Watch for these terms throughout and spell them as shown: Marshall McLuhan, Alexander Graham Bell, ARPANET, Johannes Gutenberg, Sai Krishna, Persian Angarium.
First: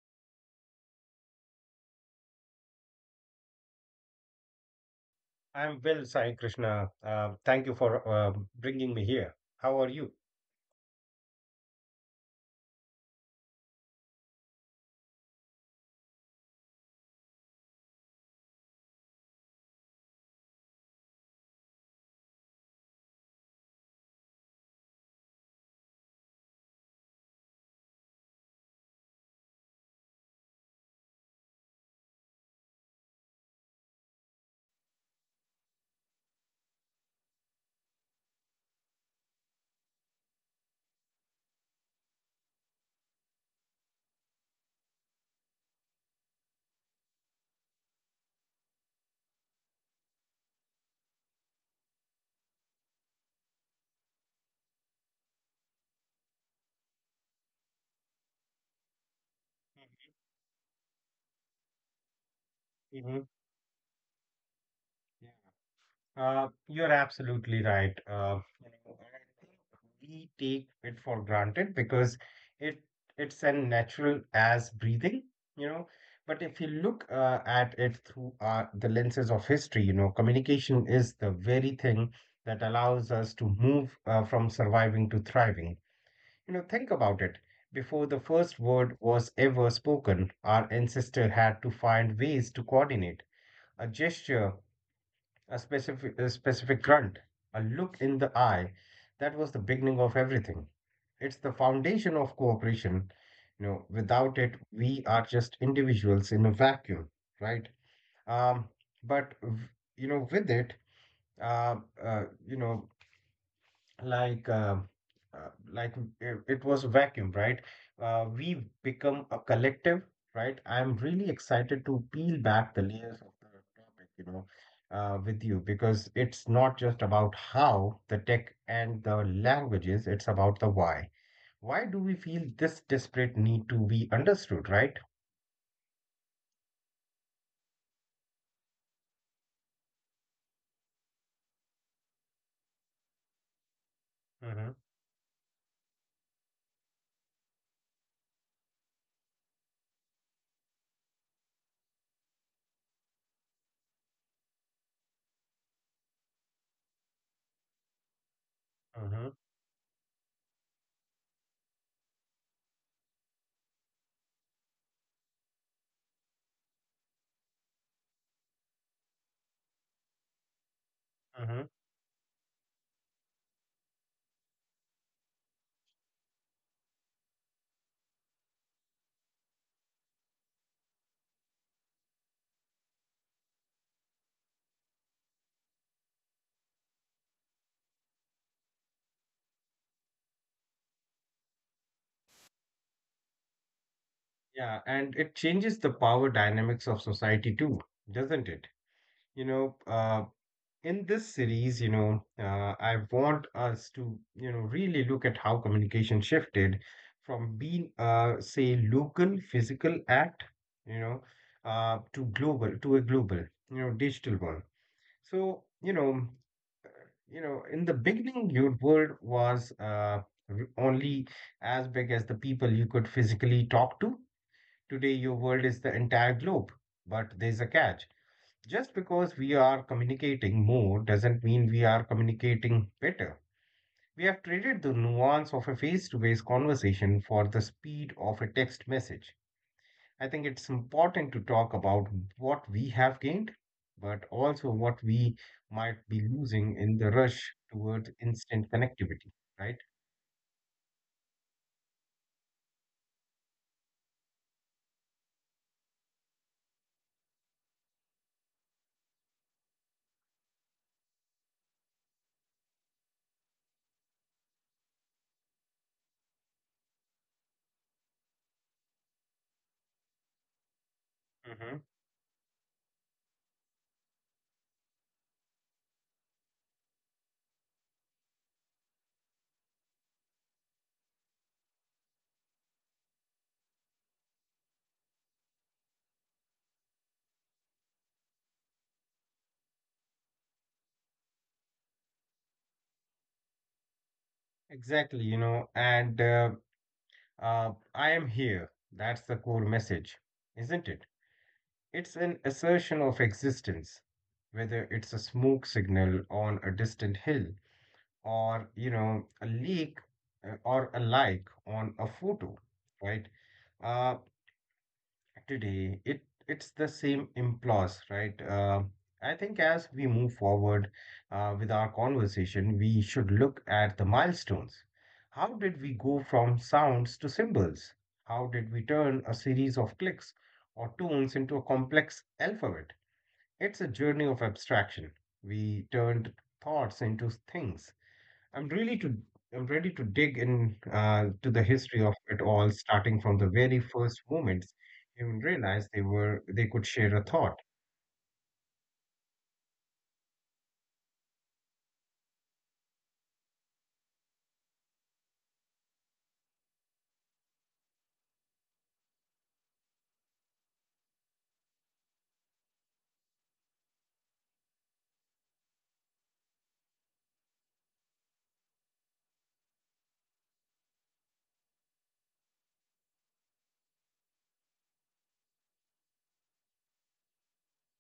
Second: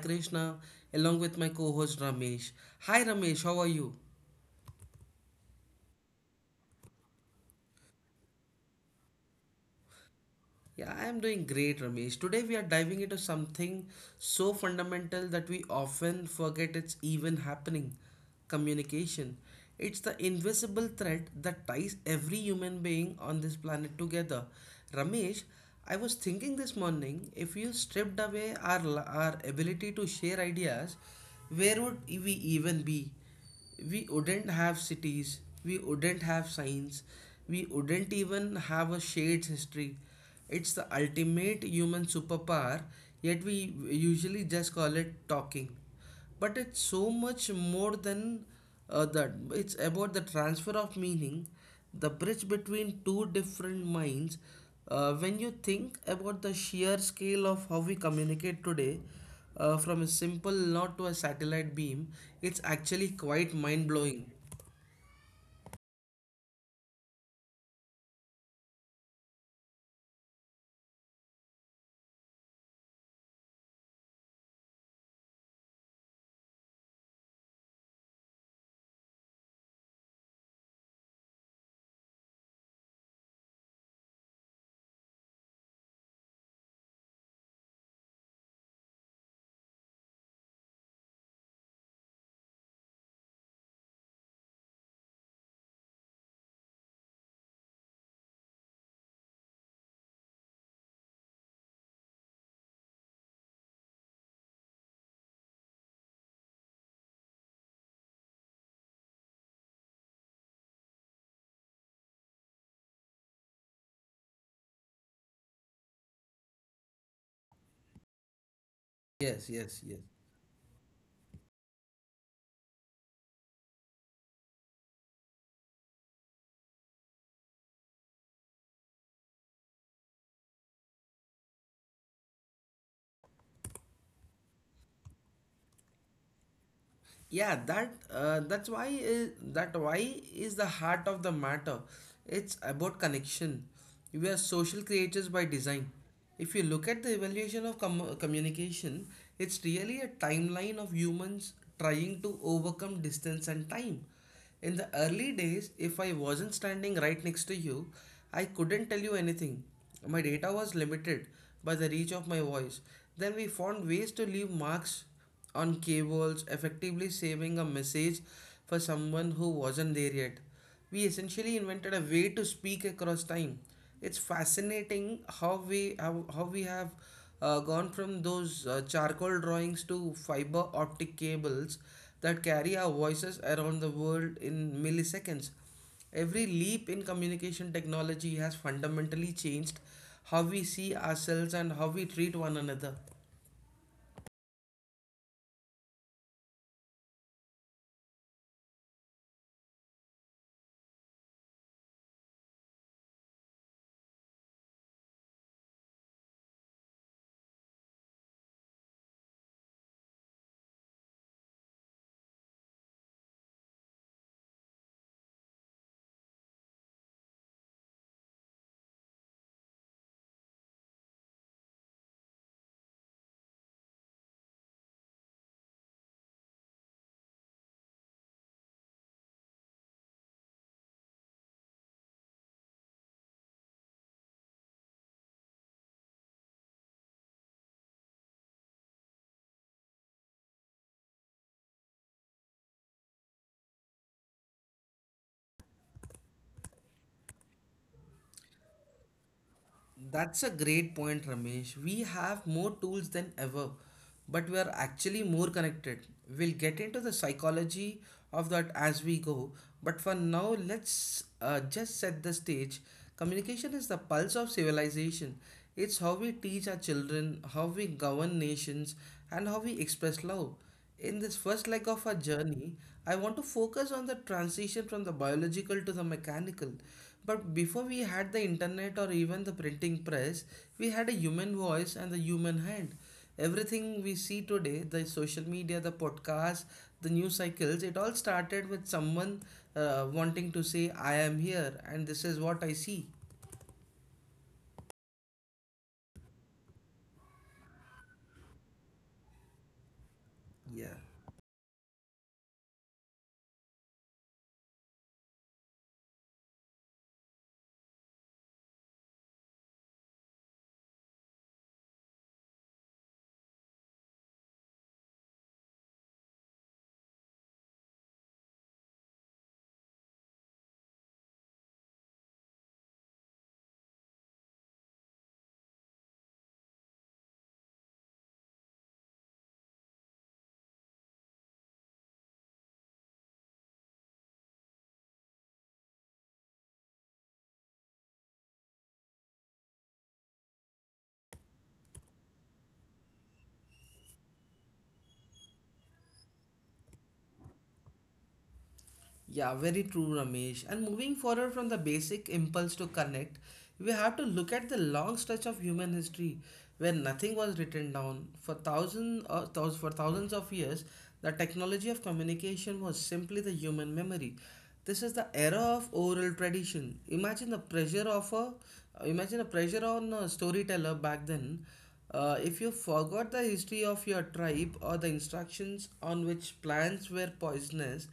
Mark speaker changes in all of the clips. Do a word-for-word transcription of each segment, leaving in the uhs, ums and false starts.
Speaker 1: Krishna, along with my co-host Ramesh. Hi, Ramesh. How are you?
Speaker 2: I'm well, Sai Krishna. Uh, thank you for uh, bringing me here. How are you?
Speaker 1: Yeah, I am doing great, Ramesh. Today we are diving into something so fundamental that we often forget it's even happening: communication. It's the invisible thread that ties every human being on this planet together. Ramesh, I was thinking this morning, if you stripped away our, our ability to share ideas, where would we even be? We wouldn't have cities, we wouldn't have signs, we wouldn't even have a shared history. It's the ultimate human superpower, yet we usually just call it talking. But it's so much more than uh, that. It's about the transfer of meaning, the bridge between two different minds. Uh, when you think about the sheer scale of how we communicate today, uh, from a simple nod to a satellite beam, it's actually quite
Speaker 2: hmm
Speaker 1: mind-blowing.
Speaker 2: Yeah. Uh, you're absolutely right. Uh, you know, and I think we take it for granted because it it's as natural as breathing, you know. But if you look uh, at it through uh, the lenses of history, you know, communication is the very thing that allows us to move uh, from surviving to thriving. You know, think about it. Before the first word was ever spoken, our ancestor had to find ways to coordinate a gesture, a specific, a specific grunt, a look in the eye. That was the beginning of everything. It's the foundation of cooperation. You know, without it, we are just individuals in a vacuum, right? Um, but, w- you know, With it, uh, uh, you know, like uh, uh, like it, it was a vacuum, right? Uh, we
Speaker 1: Yes,
Speaker 2: become
Speaker 1: yes,
Speaker 2: a
Speaker 1: yes.
Speaker 2: collective, right? I'm really excited to peel back the layers of the topic. You know uh, with you, because it's not just about how the tech and the languages, it's about the why. Why do we feel this desperate need to be understood, right?
Speaker 1: Yeah, that uh, that's why is, that why is the heart of the matter. It's about connection. We are social
Speaker 2: mm-hmm,
Speaker 1: creatures by design. If you look at the evaluation of com- communication, it's really a timeline of humans trying to overcome distance and time. In the early days, if I wasn't standing right next to you, I couldn't tell you
Speaker 2: mm-hmm,
Speaker 1: anything. My data was limited by the reach of my voice. Then we found ways to leave marks on cables, effectively saving a message for someone who wasn't there yet. We essentially
Speaker 2: mm-hmm.
Speaker 1: invented a way to speak across time. It's fascinating how we how, how we have uh, gone from those uh, charcoal drawings to fiber optic cables that carry our voices around the world in milliseconds. Every leap in communication technology has fundamentally changed how we see ourselves and how we treat one another.
Speaker 2: Yeah, and it changes the power dynamics of society too, doesn't it? you know uh, in this series, you know, uh, I want us to, you know, really look at how communication shifted from being a, say, local physical act, you know, uh, to global, to a global, you know, digital one. So, you know, you know, in the beginning, your world was uh, r- only as big as the people you could physically talk to. Today, your world is the entire globe, but there's a catch. Just because we are communicating more doesn't mean we are communicating better. We have traded the nuance of a face to face conversation for the speed of a text message. I think it's important to talk about what we have gained, but also what we might be losing in the rush towards instant connectivity, right?
Speaker 1: That's a great point, Ramesh. We have more tools than ever, but we are actually more connected. We'll get into the psychology of that as we go, but for now, let's uh, just set the stage. Communication is the pulse of civilization. It's how we teach our children, how we govern nations, and how we express love. In this first leg
Speaker 2: hmm
Speaker 1: of our journey, I want to focus on the transition from the biological to the mechanical. But before we had the internet or even the printing press, we had a human voice and the human hand. Everything we see today, the social media, the podcast, the news cycles, it all started with someone uh, wanting to say, I am here and this is what I see.
Speaker 2: Exactly, you know, and uh, uh, I am here. That's the core message,
Speaker 1: Yeah.
Speaker 2: isn't it? It's an assertion of existence, whether it's a smoke signal on a distant hill or, you know, a leak uh, or a like on a photo, right? Uh, Today, it it's the same impulse, right? Uh, I think as we move forward uh, with our conversation, we should look at the milestones. How did we go from sounds to symbols? How did we turn a series of clicks or tones into a complex alphabet? It's a journey of abstraction. We turned thoughts into things. I'm really to I'm ready to dig in uh, to the history of it all, starting from the very first moments human realized they were they could share a thought.
Speaker 1: Yeah, very true, Ramesh. And moving forward from the basic impulse to connect, we have to look at the long stretch of human history where nothing was written down. For thousands, uh, thous- for thousands of years, the technology of communication was simply the human memory. This is the era of oral tradition. Imagine the pressure of a, uh, imagine the pressure on a storyteller back then. Uh, if you forgot the history of your tribe or the instructions on which plants were poisonous,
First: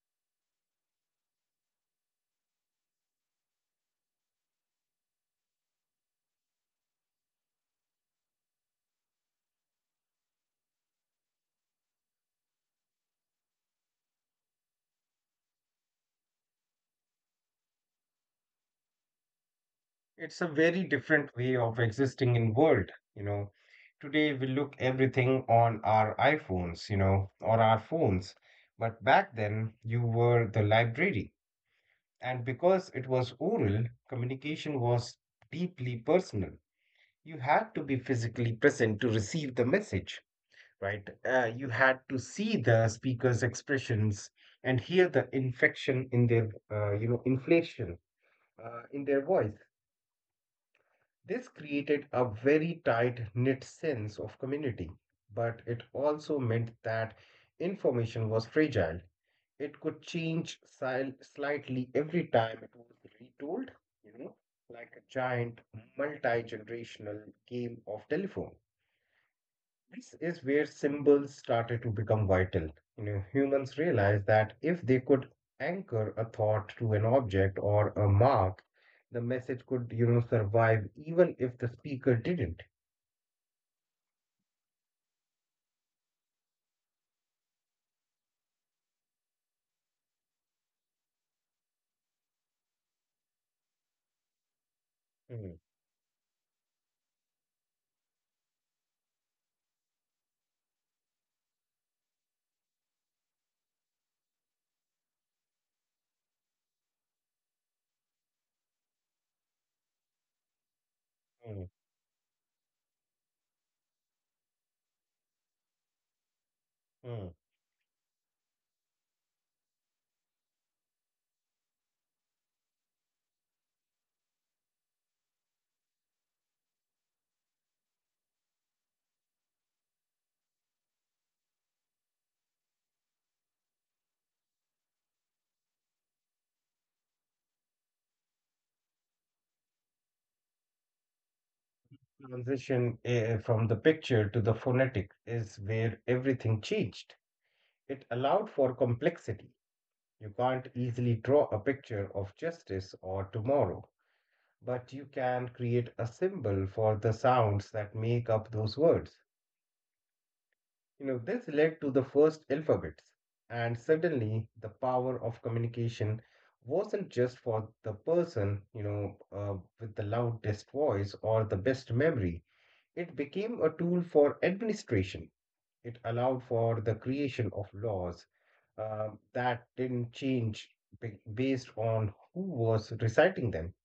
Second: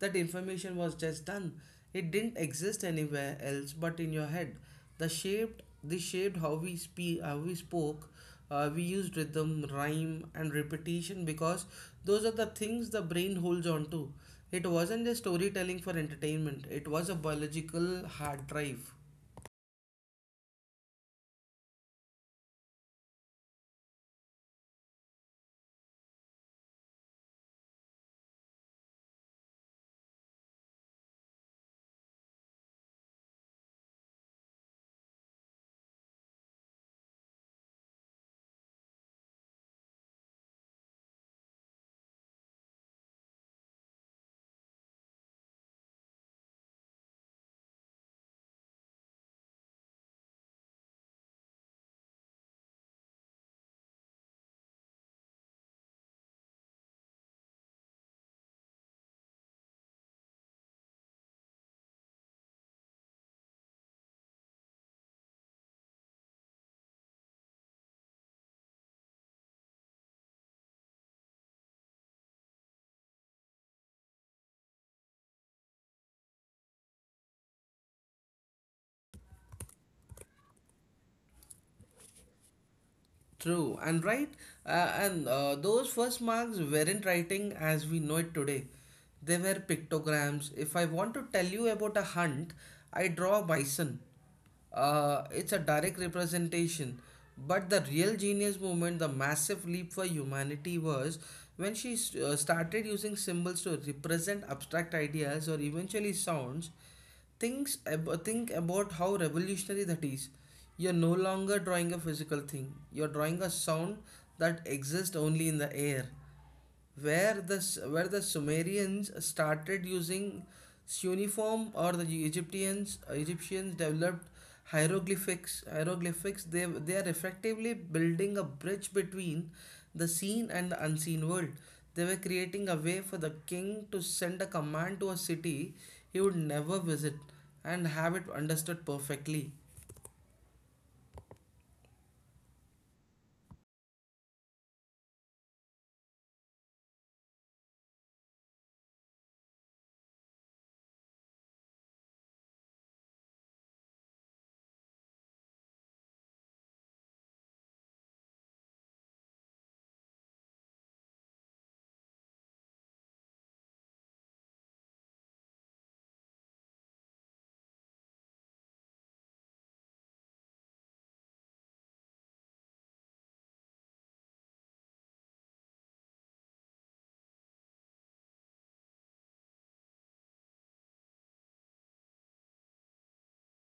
Speaker 1: that information was just done. It didn't exist anywhere else but in your head. The shaped this shaped how we speak, how we spoke. Uh, we used rhythm, rhyme, and repetition because those are the things the brain holds on to. It wasn't just storytelling for entertainment. It was a biological hard drive.
Speaker 2: It's a very different way of existing in world. You know, today we look everything on our iPhones, you know, or our phones. But back then, you were the library, and because it was oral, communication was deeply personal. You had to be physically present to receive the message, right? Uh, you had to see the speaker's expressions and hear the infection in their, uh, you know, inflation uh, in their voice. This created a very tight knit sense of community, but it also meant that information was fragile. It could change sil- slightly every time it was retold, you know, like a giant multi generational game of telephone. This is where symbols started to become vital. You know, humans realized that if they could anchor a thought to an object or a mark, the message could, you know, survive even if the speaker didn't.
Speaker 1: True and right, uh, and uh, those first marks weren't writing as we know it today. They were pictograms. If I want to tell you about a hunt, I draw a bison. Uh,
Speaker 2: Mm,
Speaker 1: it's a direct representation. But the real genius movement, the massive leap for humanity, was when she s- uh, started using symbols to represent abstract ideas or eventually sounds. Thinks ab- think about how revolutionary that is. You're no
Speaker 2: mm,
Speaker 1: longer drawing a physical thing. You're drawing a sound that exists only in the air.
Speaker 2: mm.
Speaker 1: Where the S- where the Sumerians started using cuneiform, or the Egyptians Egyptians developed hieroglyphics hieroglyphics they they are effectively building a bridge between the seen and the unseen world. They were creating a way for the king to send a command to a city he would never visit and have it understood perfectly.
Speaker 2: Transition eh, from the picture to the phonetic is where everything changed. It allowed for complexity. You can't easily draw a picture of justice or tomorrow, but you can create a symbol for the sounds that make up those words. You know, this led to the first alphabets, and suddenly the power of communication wasn't just for the person, you know, uh, with the loudest voice or the best memory. It became a tool for administration. It allowed for the creation of laws uh, that didn't change ba- based on who was reciting them.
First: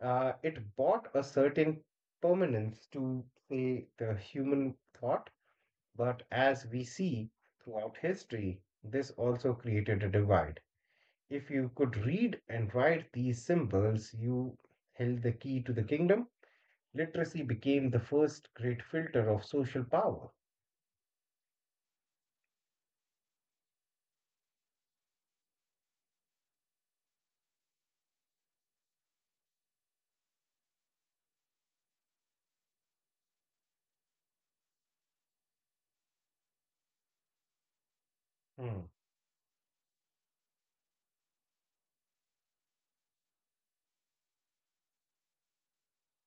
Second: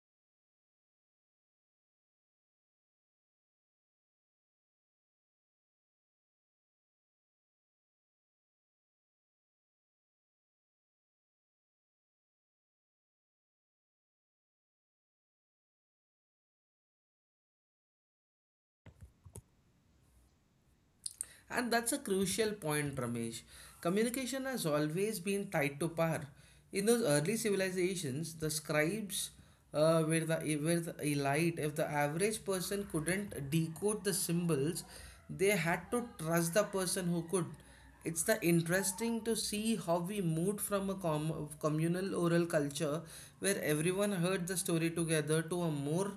Speaker 2: uh, It bought a certain permanence to, say, the human thought, but as we see throughout history, this also created a divide. If you could read and write these symbols, you held the key to the kingdom. Literacy became the first great filter of social power.
Speaker 1: And that's a crucial point, Ramesh. Communication has always been tied to power. In those early civilizations, the scribes uh, were, the, eh, were the elite. If the average person couldn't decode the symbols, they had to trust the person who could. It's the
Speaker 2: Hmm,
Speaker 1: interesting to see how we moved from a com- communal oral culture where everyone heard the story together to a more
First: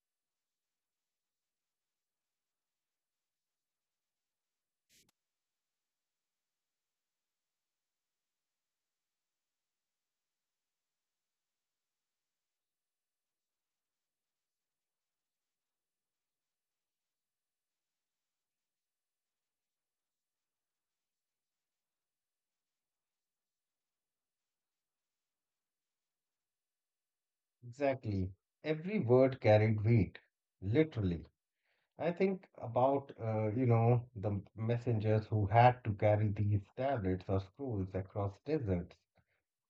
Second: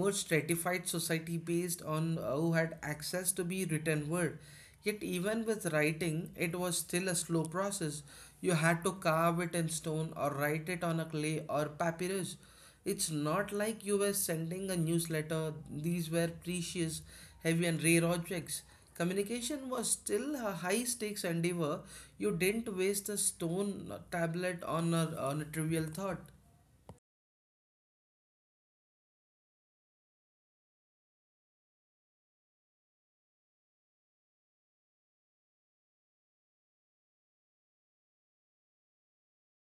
Speaker 1: more stratified society based on uh, who had access to be written word. Yet even with writing, it was still a slow process. You had to carve it in stone or write it on a clay or papyrus. It's not like you were sending a newsletter. These were precious, heavy, and rare objects. Communication was still a high stakes endeavor. You didn't waste a stone tablet on a, on a trivial thought.
Speaker 2: Exactly. Every word carried weight, literally. I think about, uh, you know, the messengers who had to carry these tablets or scrolls across deserts.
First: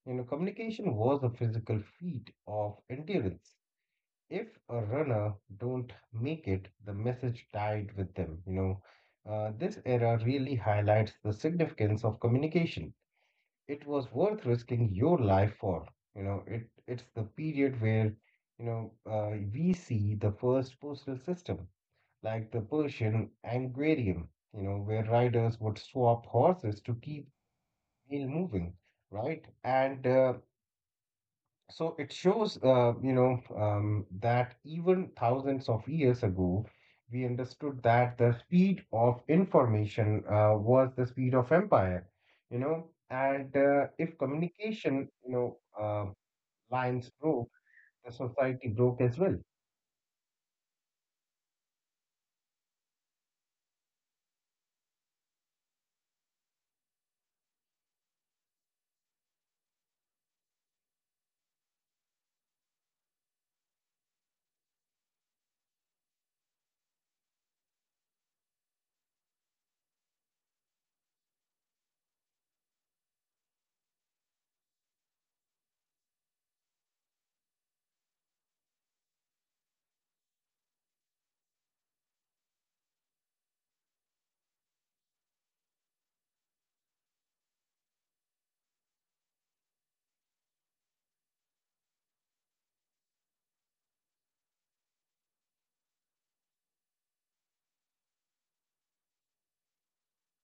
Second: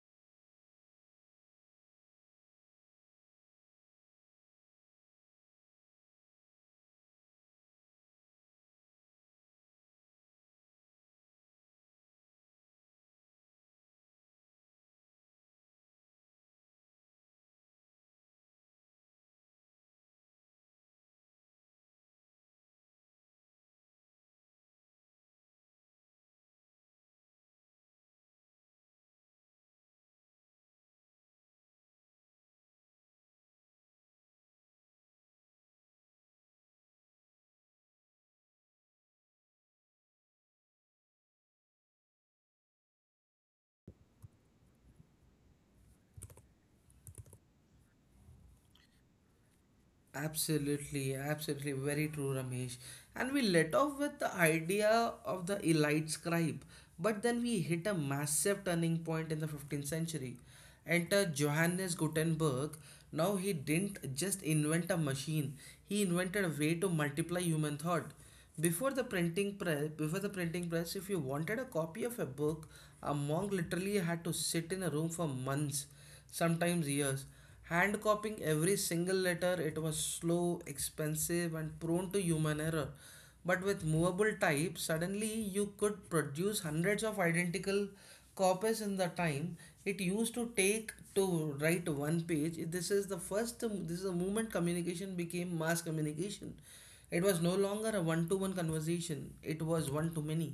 Speaker 2: You know, communication was a physical feat of endurance. If a runner don't make it, the message died with them. You know, uh, this era really highlights the significance of communication. It was worth risking your life for. You know, it it's the period where, you know, uh, we see the first postal system like the Persian Angarium, you know, where riders would swap horses to keep meal moving, right? And uh, so it shows, uh, you know, um, that even thousands of years ago, we understood that the speed of information uh, was the speed of empire, you know, and uh, if communication, you know, uh, lines broke, the society broke as well.
Speaker 1: Absolutely, absolutely, very true, Ramesh. And we let off with the idea of the elite scribe, but then we hit a massive turning point in the fifteenth century. Enter Johannes Gutenberg. Now, he didn't just invent a machine, he invented a way to multiply human thought. Before the printing press, before the printing press, if you wanted a copy of a book, a monk literally had to sit in a room for months, sometimes years, hand copying every single letter. It was slow, expensive, and prone to human error. But with movable type, suddenly you could produce hundreds of identical copies in the time it used to take to write one page. This is the first this is the moment communication became mass communication. It was no longer a one to one conversation, it was one to many.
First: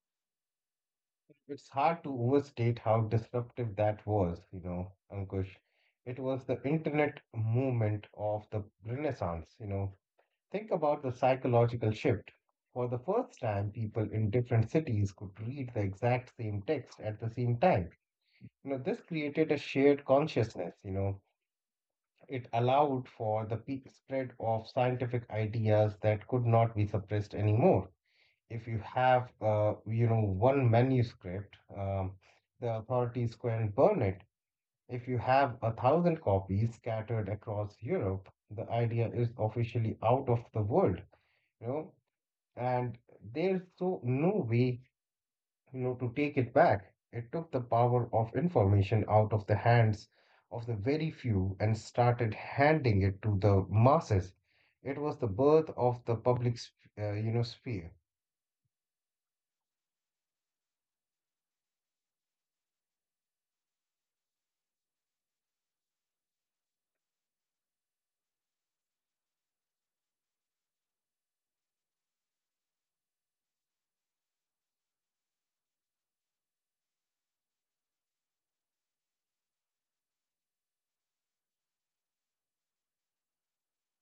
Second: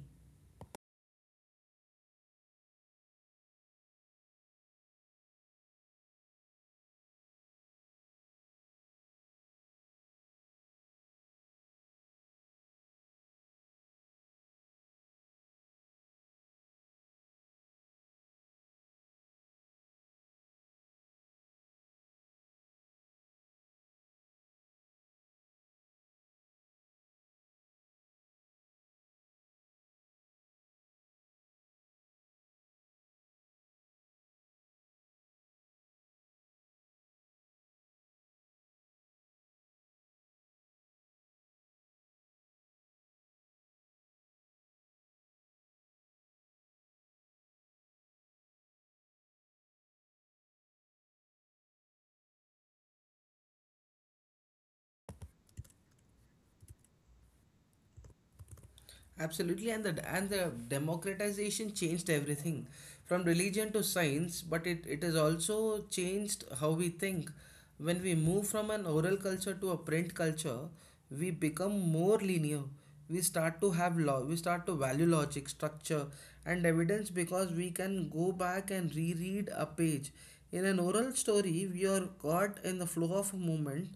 Speaker 2: It's hard to overstate how disruptive that was, you know, Ankush. It was the internet movement of the Renaissance, you know. Think about the psychological shift. For the first time, people in different cities could read the exact same text at the same time. You know, this created a shared consciousness, you know. It allowed for the pe- spread of scientific ideas that could not be suppressed anymore. If you have uh, you know one manuscript um, the authorities can burn it. If you have a thousand copies scattered across Europe, the idea is officially out of the world, you know, and there's so no way, you know, to take it back. It took the power of information out of the hands of the very few and started handing it to the masses. It was the birth of the public sp- uh, you know sphere.
Speaker 1: Absolutely, and the and the democratization changed everything, from religion to science. But it, it has also changed how we think. When we move from an oral culture to a print culture, we become more linear. We start to have law. We start to value logic, structure, and evidence because we can go back and reread a page. In an oral story, we are caught in the flow of a moment.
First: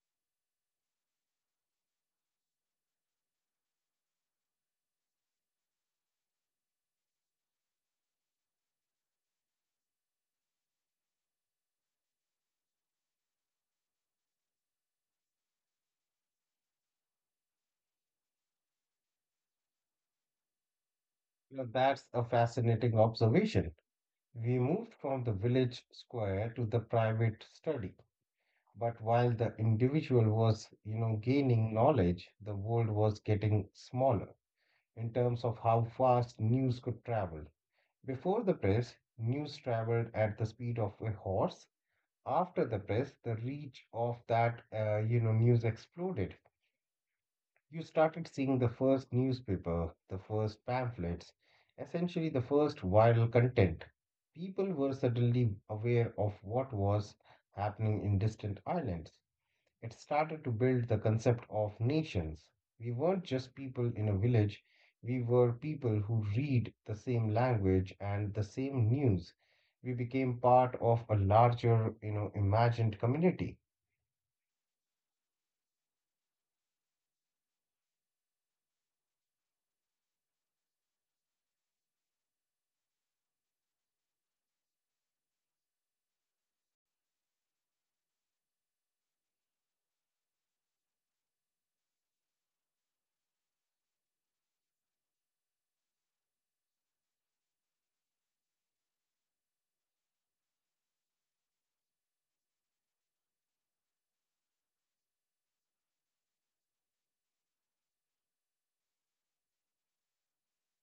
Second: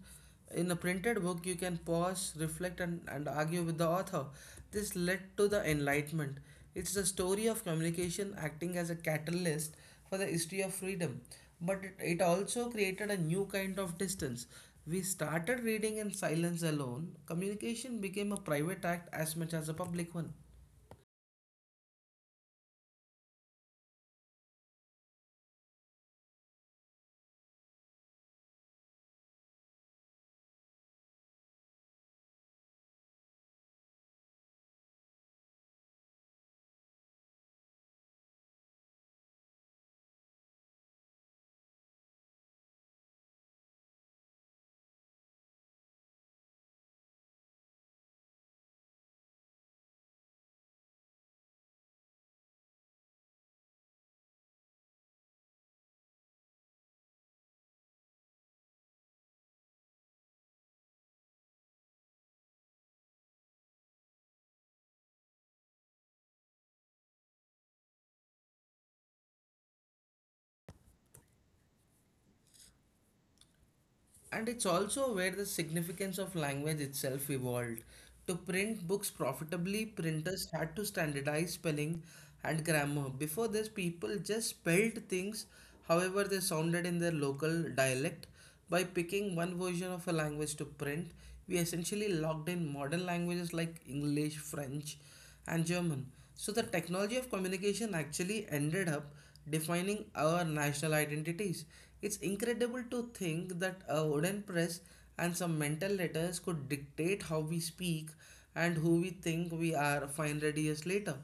Speaker 1: In a printed book, you can pause, reflect, and, and argue with the author. This led to the Enlightenment. It's the story of communication acting as a catalyst for the history of freedom. But it, it also created a new kind of distance. We started reading in silence alone. Communication became a private act as much as a public one.
Speaker 2: Well, that's a fascinating observation. We moved from the village square to the private study. But while the individual was, you know, gaining knowledge, the world was getting smaller in terms of how fast news could travel. Before the press, news traveled at the speed of a horse. After the press, the reach of that, uh, you know, news exploded. You started seeing the first newspaper, the first pamphlets, essentially the first viral content. People were suddenly aware of what was happening in distant islands. It started to build the concept of nations. We weren't just people in a village, we were people who read the same language and the same news. We became part of a larger, you know, imagined community.
Speaker 1: And it's also where the significance of language itself evolved. To print books profitably, printers had to standardize spelling and grammar. Before this, people just spelled things however they sounded in their local dialect. By picking one version of a language to print, we essentially locked in modern languages like English, French, and German. So the technology of communication actually ended up defining our national identities. It's incredible to think that a wooden press and some mental letters could dictate how we speak and who we think we are five hundred years later.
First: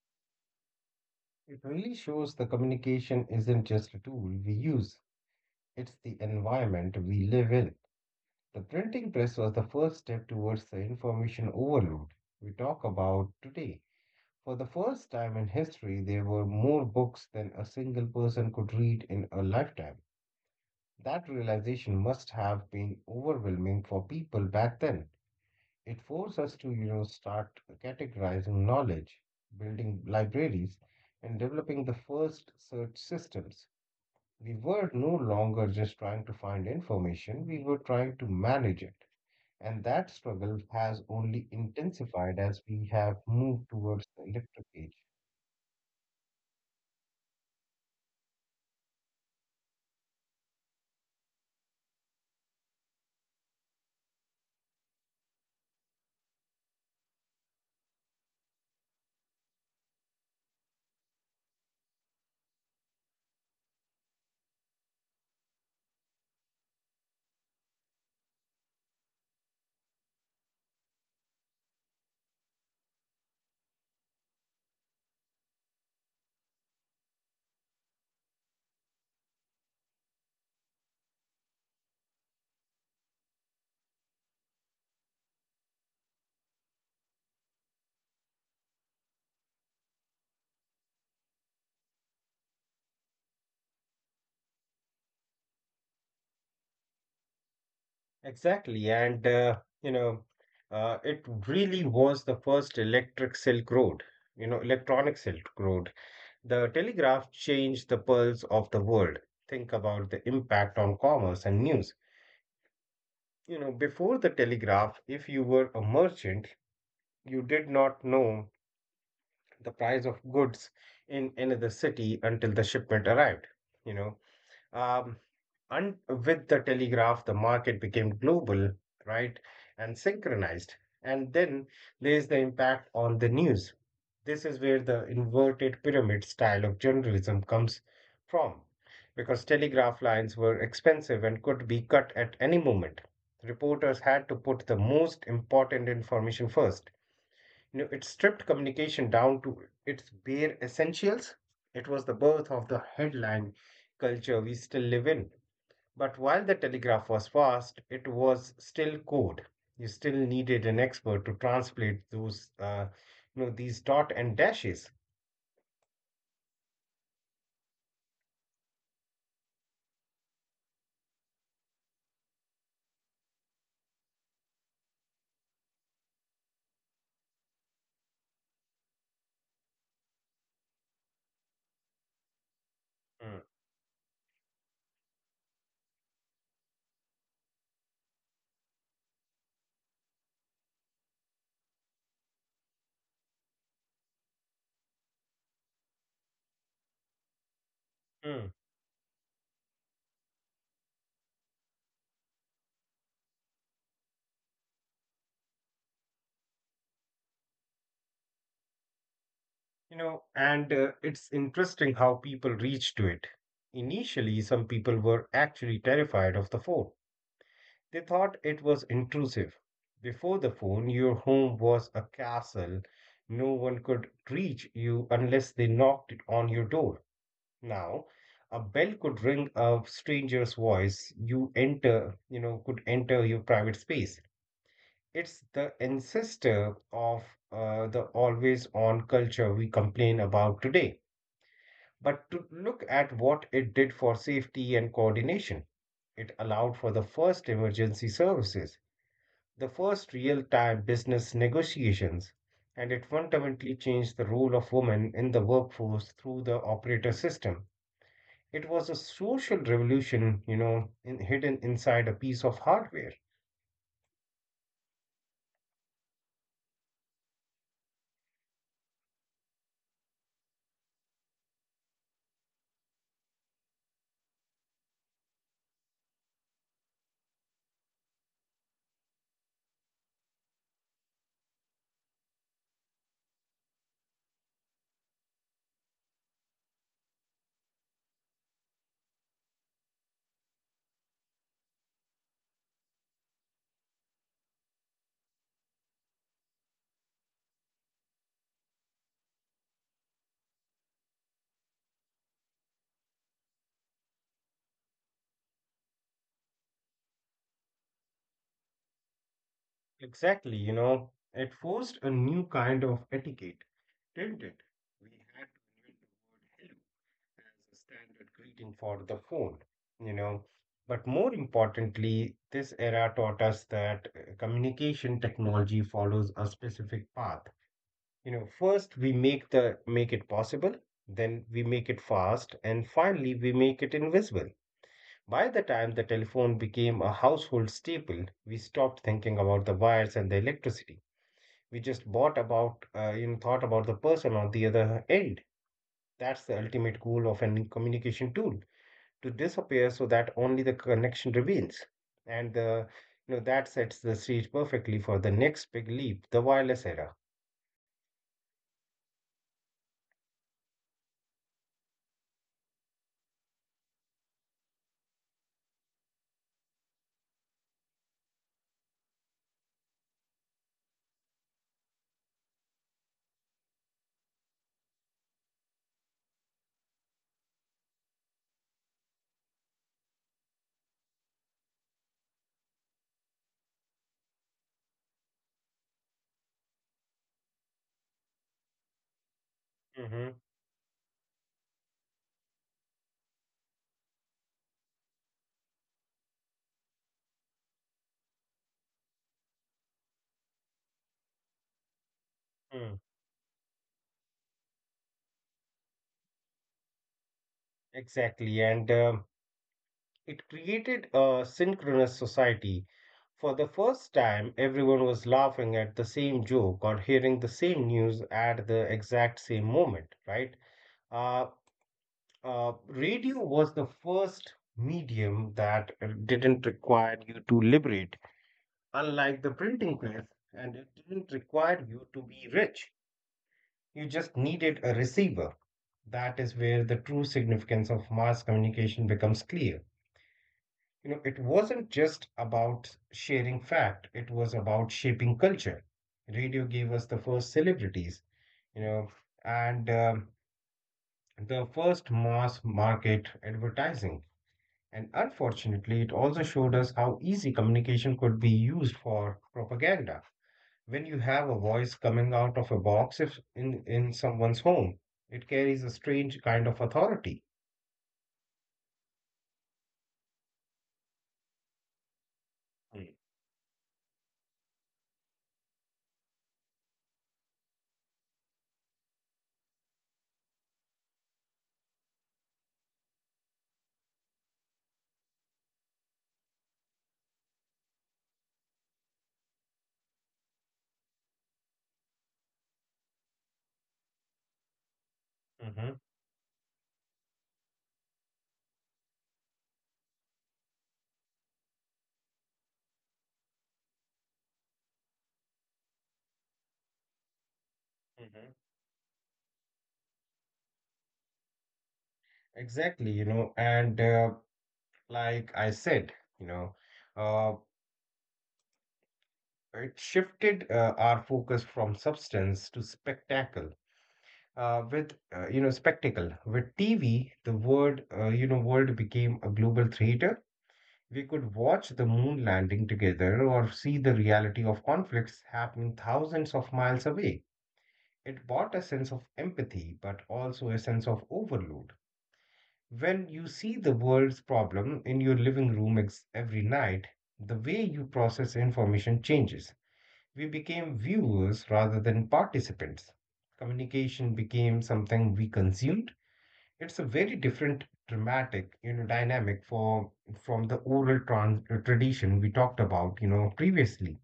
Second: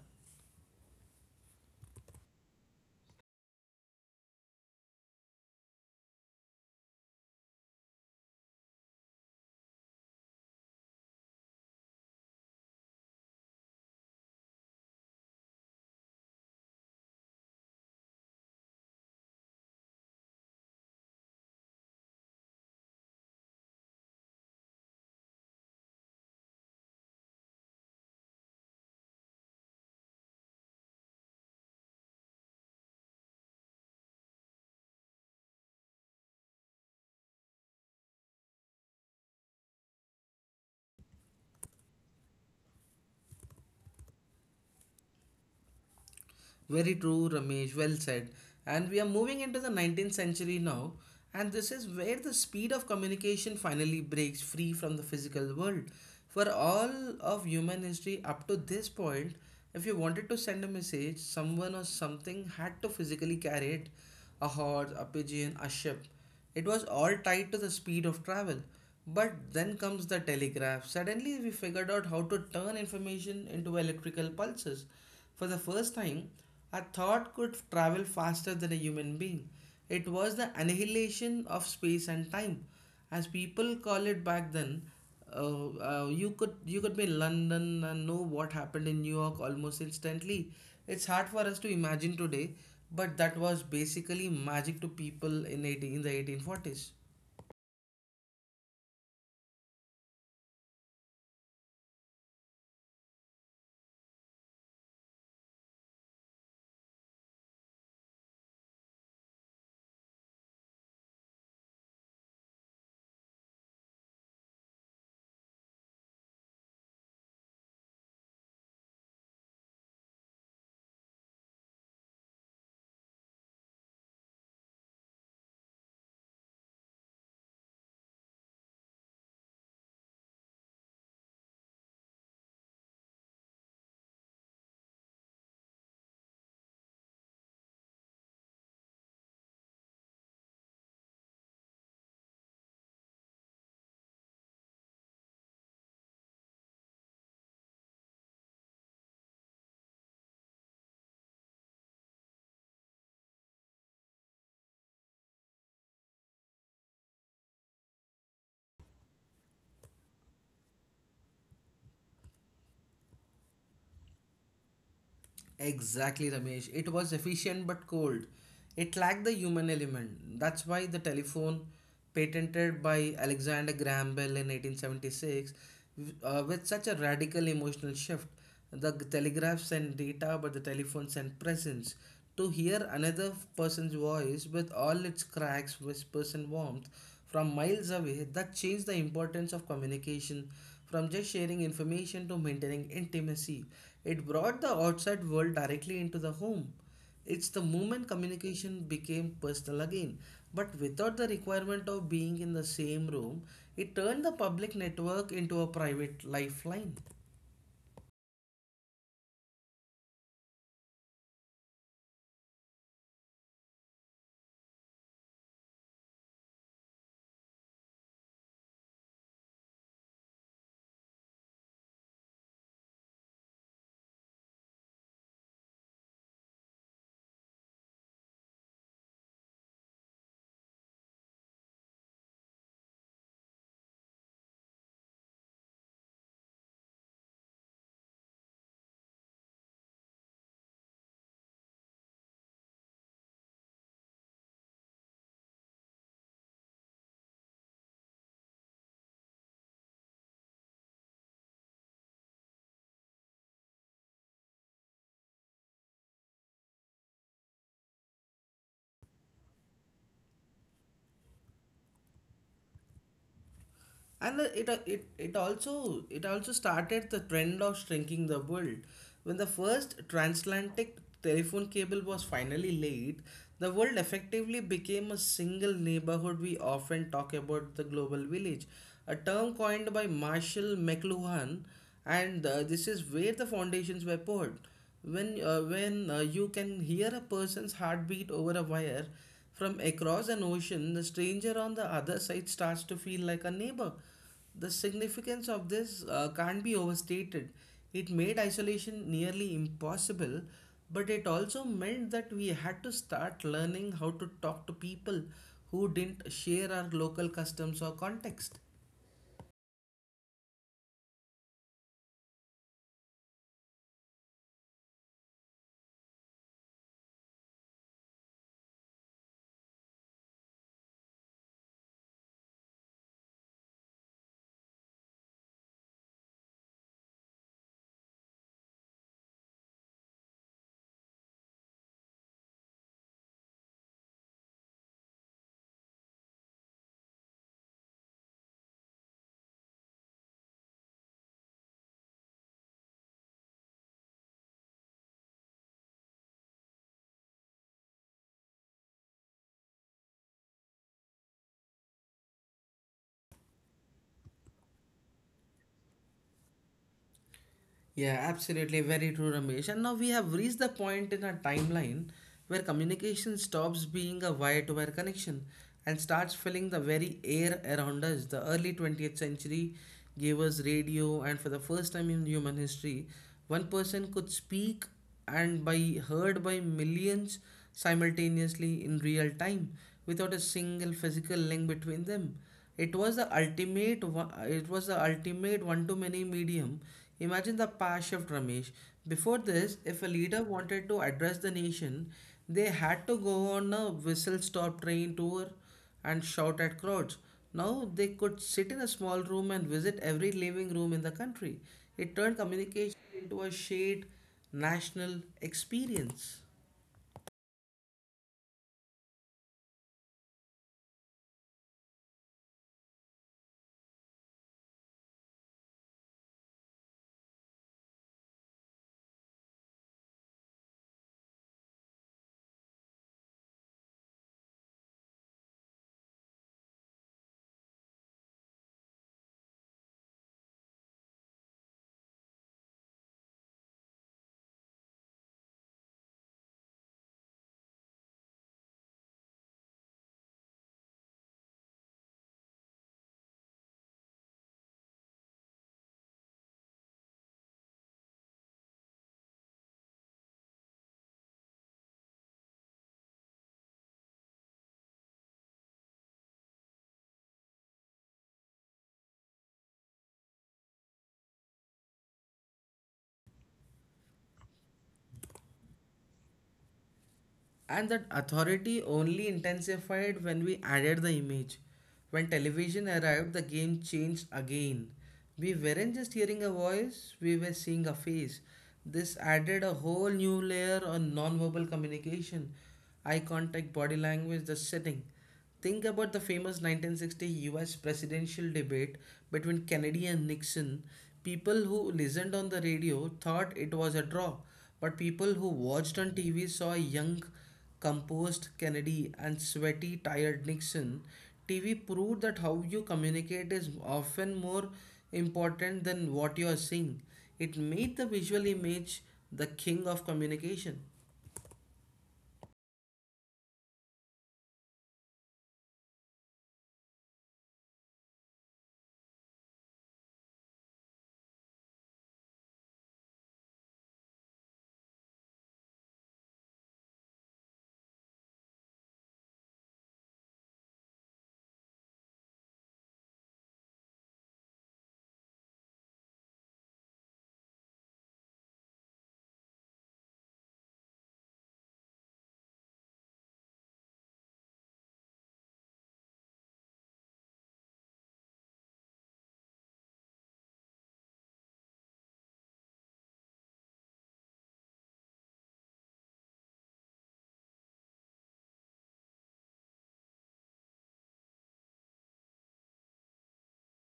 Speaker 2: It really shows the communication isn't just a tool we use. It's the environment we live in. The printing press was the first step towards the information overload we talk about today. For the first time in history, there were more books than a single person could read in a lifetime. That realization must have been overwhelming for people back then. It forced us to, you know, start categorizing knowledge, building libraries, and developing the first search systems. We were no longer just trying to find information, we were trying to manage it. And that struggle has only intensified as we have moved towards the electric age.
Speaker 1: Very true, Ramesh. Well said. And we are moving into the nineteenth century now, and this is where the speed of communication finally breaks free from the physical world. For all of human history up to this point, if you wanted to send a message, someone or something had to physically carry it: a horse, a pigeon, a ship. It was all tied to the speed of travel. But then comes the telegraph. Suddenly, we figured out how to turn information into electrical pulses. For the first time, a thought could travel faster than a human being. It was the annihilation of space and time, as people call it back then. Uh, uh, you could you could be in London and know what happened in New York almost instantly. It's hard for us to imagine today, but that was basically magic to people in eighteen, in the eighteen forties.
Speaker 2: Exactly, and uh, you know, uh, it really was the first electric silk road, you know, electronic silk road. The telegraph changed the pulse of the world. Think about the impact on commerce and news. You know, before the telegraph, if you were a merchant, you did not know the price of goods in another city until the shipment arrived. You know, um, and with the telegraph, the market became global, right, and synchronized. And then there's the impact on the news. This is where the inverted pyramid style of journalism comes from, because telegraph lines were expensive and could be cut at any moment. Reporters had to put the most important information first. You know, it stripped communication down to its bare essentials. It was the birth of the headline culture we still live in. But while the telegraph was fast, it was still code. You still needed an expert to translate those, uh, you know, these dot and dashes.
Speaker 1: Exactly, Ramesh. It was efficient but cold. It lacked the human element. That's why the telephone, patented by Alexander Graham Bell in eighteen seventy-six, w- uh, with such a radical emotional shift. The telegraph sent data, but the telephone sent presence. To hear another
Speaker 2: Mm,
Speaker 1: person's voice with all its cracks, whispers, and warmth from miles away, that changed the importance of communication from just sharing information to maintaining intimacy. It brought the outside world directly into the home. It's the moment
Speaker 2: mm.
Speaker 1: communication became personal again, but without the requirement of being in the same room, it turned the public network into a private lifeline.
Speaker 2: You know, and uh, it's interesting how people reached to it. Initially, some people were actually terrified of the phone. They thought it was intrusive. Before the phone, your home was a castle. No one could reach you unless they knocked on your door. Now, a bell could ring a stranger's voice. You enter, you know, Could enter your private space. It's the ancestor of uh, the always on culture we complain about today. But to look at what it did for safety and coordination, it allowed for the first emergency services, the first real time business negotiations, and it fundamentally changed the role of women in the workforce through the operator system. It was a social revolution, you know, in, hidden inside a piece of hardware.
Speaker 1: And uh, it, uh, it it also it also started the trend of shrinking the world. When the first transatlantic telephone cable was finally laid, the world effectively became a single neighborhood. We often talk about the global village, a term coined by Marshall McLuhan, and uh, this is where the foundations were poured. When uh, when uh, you can hear a person's heartbeat over a wire from across an ocean, the stranger on the other side starts to feel like a neighbor. The significance of this uh, can't be overstated. It made isolation nearly impossible, but it also meant that we had to start learning how to talk to people who didn't share our local customs or context.
Speaker 2: Exactly, you know, it forced a new kind of etiquette, didn't it? We had to invent the word hello as a standard greeting for the phone, you know. But more importantly, this era taught us that uh, communication technology follows a specific path. You know, first we make the make it possible, then we make it fast, and finally we make it invisible. By the time the telephone became a household staple, we stopped thinking about the wires and the electricity. We just bought about, uh, you know, thought about the person on the other end. That's the ultimate goal of any communication tool, to disappear so that only the connection remains. And the, you know, That sets the stage perfectly for the next big leap, the wireless era.
Speaker 1: Yeah, absolutely. Very true, Ramesh. And now we have reached the point in our timeline where communication stops being a wire to wire connection and starts filling the very air around us. The early twentieth century gave us radio, and for the first time in human history, one person could speak and by heard by millions simultaneously in real time, without a single physical link between them. it was the ultimate one- it was the ultimate one to many medium. Imagine the power shift, Ramesh. Before this, if
Speaker 2: Hmm.
Speaker 1: a leader wanted to address the nation, they had to go on a whistle stop train tour and shout at crowds. Now they could sit in a small room and visit every living room in the country. It turned communication into a shared national experience.
Speaker 2: Exactly. And um, It created a synchronous society. For the first time, everyone was laughing at the same joke or hearing the same news at the exact same moment, right? Uh, uh, Radio was the first medium that uh, didn't require you to liberate, unlike the printing press, and it didn't require you to be rich. You just needed a receiver. That is where the true significance of mass communication becomes clear. You know, it wasn't just about sharing fact, it was about shaping culture. Radio gave us the first celebrities, you know, and um, the first mass market advertising. And unfortunately, it also showed us how easy communication could be used for propaganda. When you have a voice coming out of a box, if in in someone's home, it carries a strange kind of authority.
Speaker 1: And that authority only intensified when we added the image. When
Speaker 2: Mm.
Speaker 1: television arrived, the game changed again. We weren't just hearing a voice, we were seeing a face. This added a whole new layer on verbal communication: eye contact, body language, the setting. Think about the famous nineteen sixty U S presidential debate between Kennedy and Nixon. People who listened on the radio thought it was a draw, but people who
Speaker 2: Mm-hmm.
Speaker 1: watched on T V saw a young, composed Kennedy and sweaty, tired Nixon. T V proved that how you communicate is often more important than what you are seeing. It made the
Speaker 2: Mm-hmm.
Speaker 1: visual image the king of communication.
Speaker 2: Exactly, you know, and uh, like I said, you know, uh, it shifted uh, our focus from substance to spectacle. Uh, with uh, you know spectacle with T V, the world uh, you know world became a global theater. We could watch the moon landing together or see the reality of conflicts happening thousands of miles away. It brought a sense of empathy, but also a sense of overload. When you see the world's problem in your living room ex- every night, the way you process information changes. We became viewers rather than participants. Communication became something we consumed. It's a very different dramatic, you know, dynamic for from the oral trans- uh, tradition we talked about, you know, previously,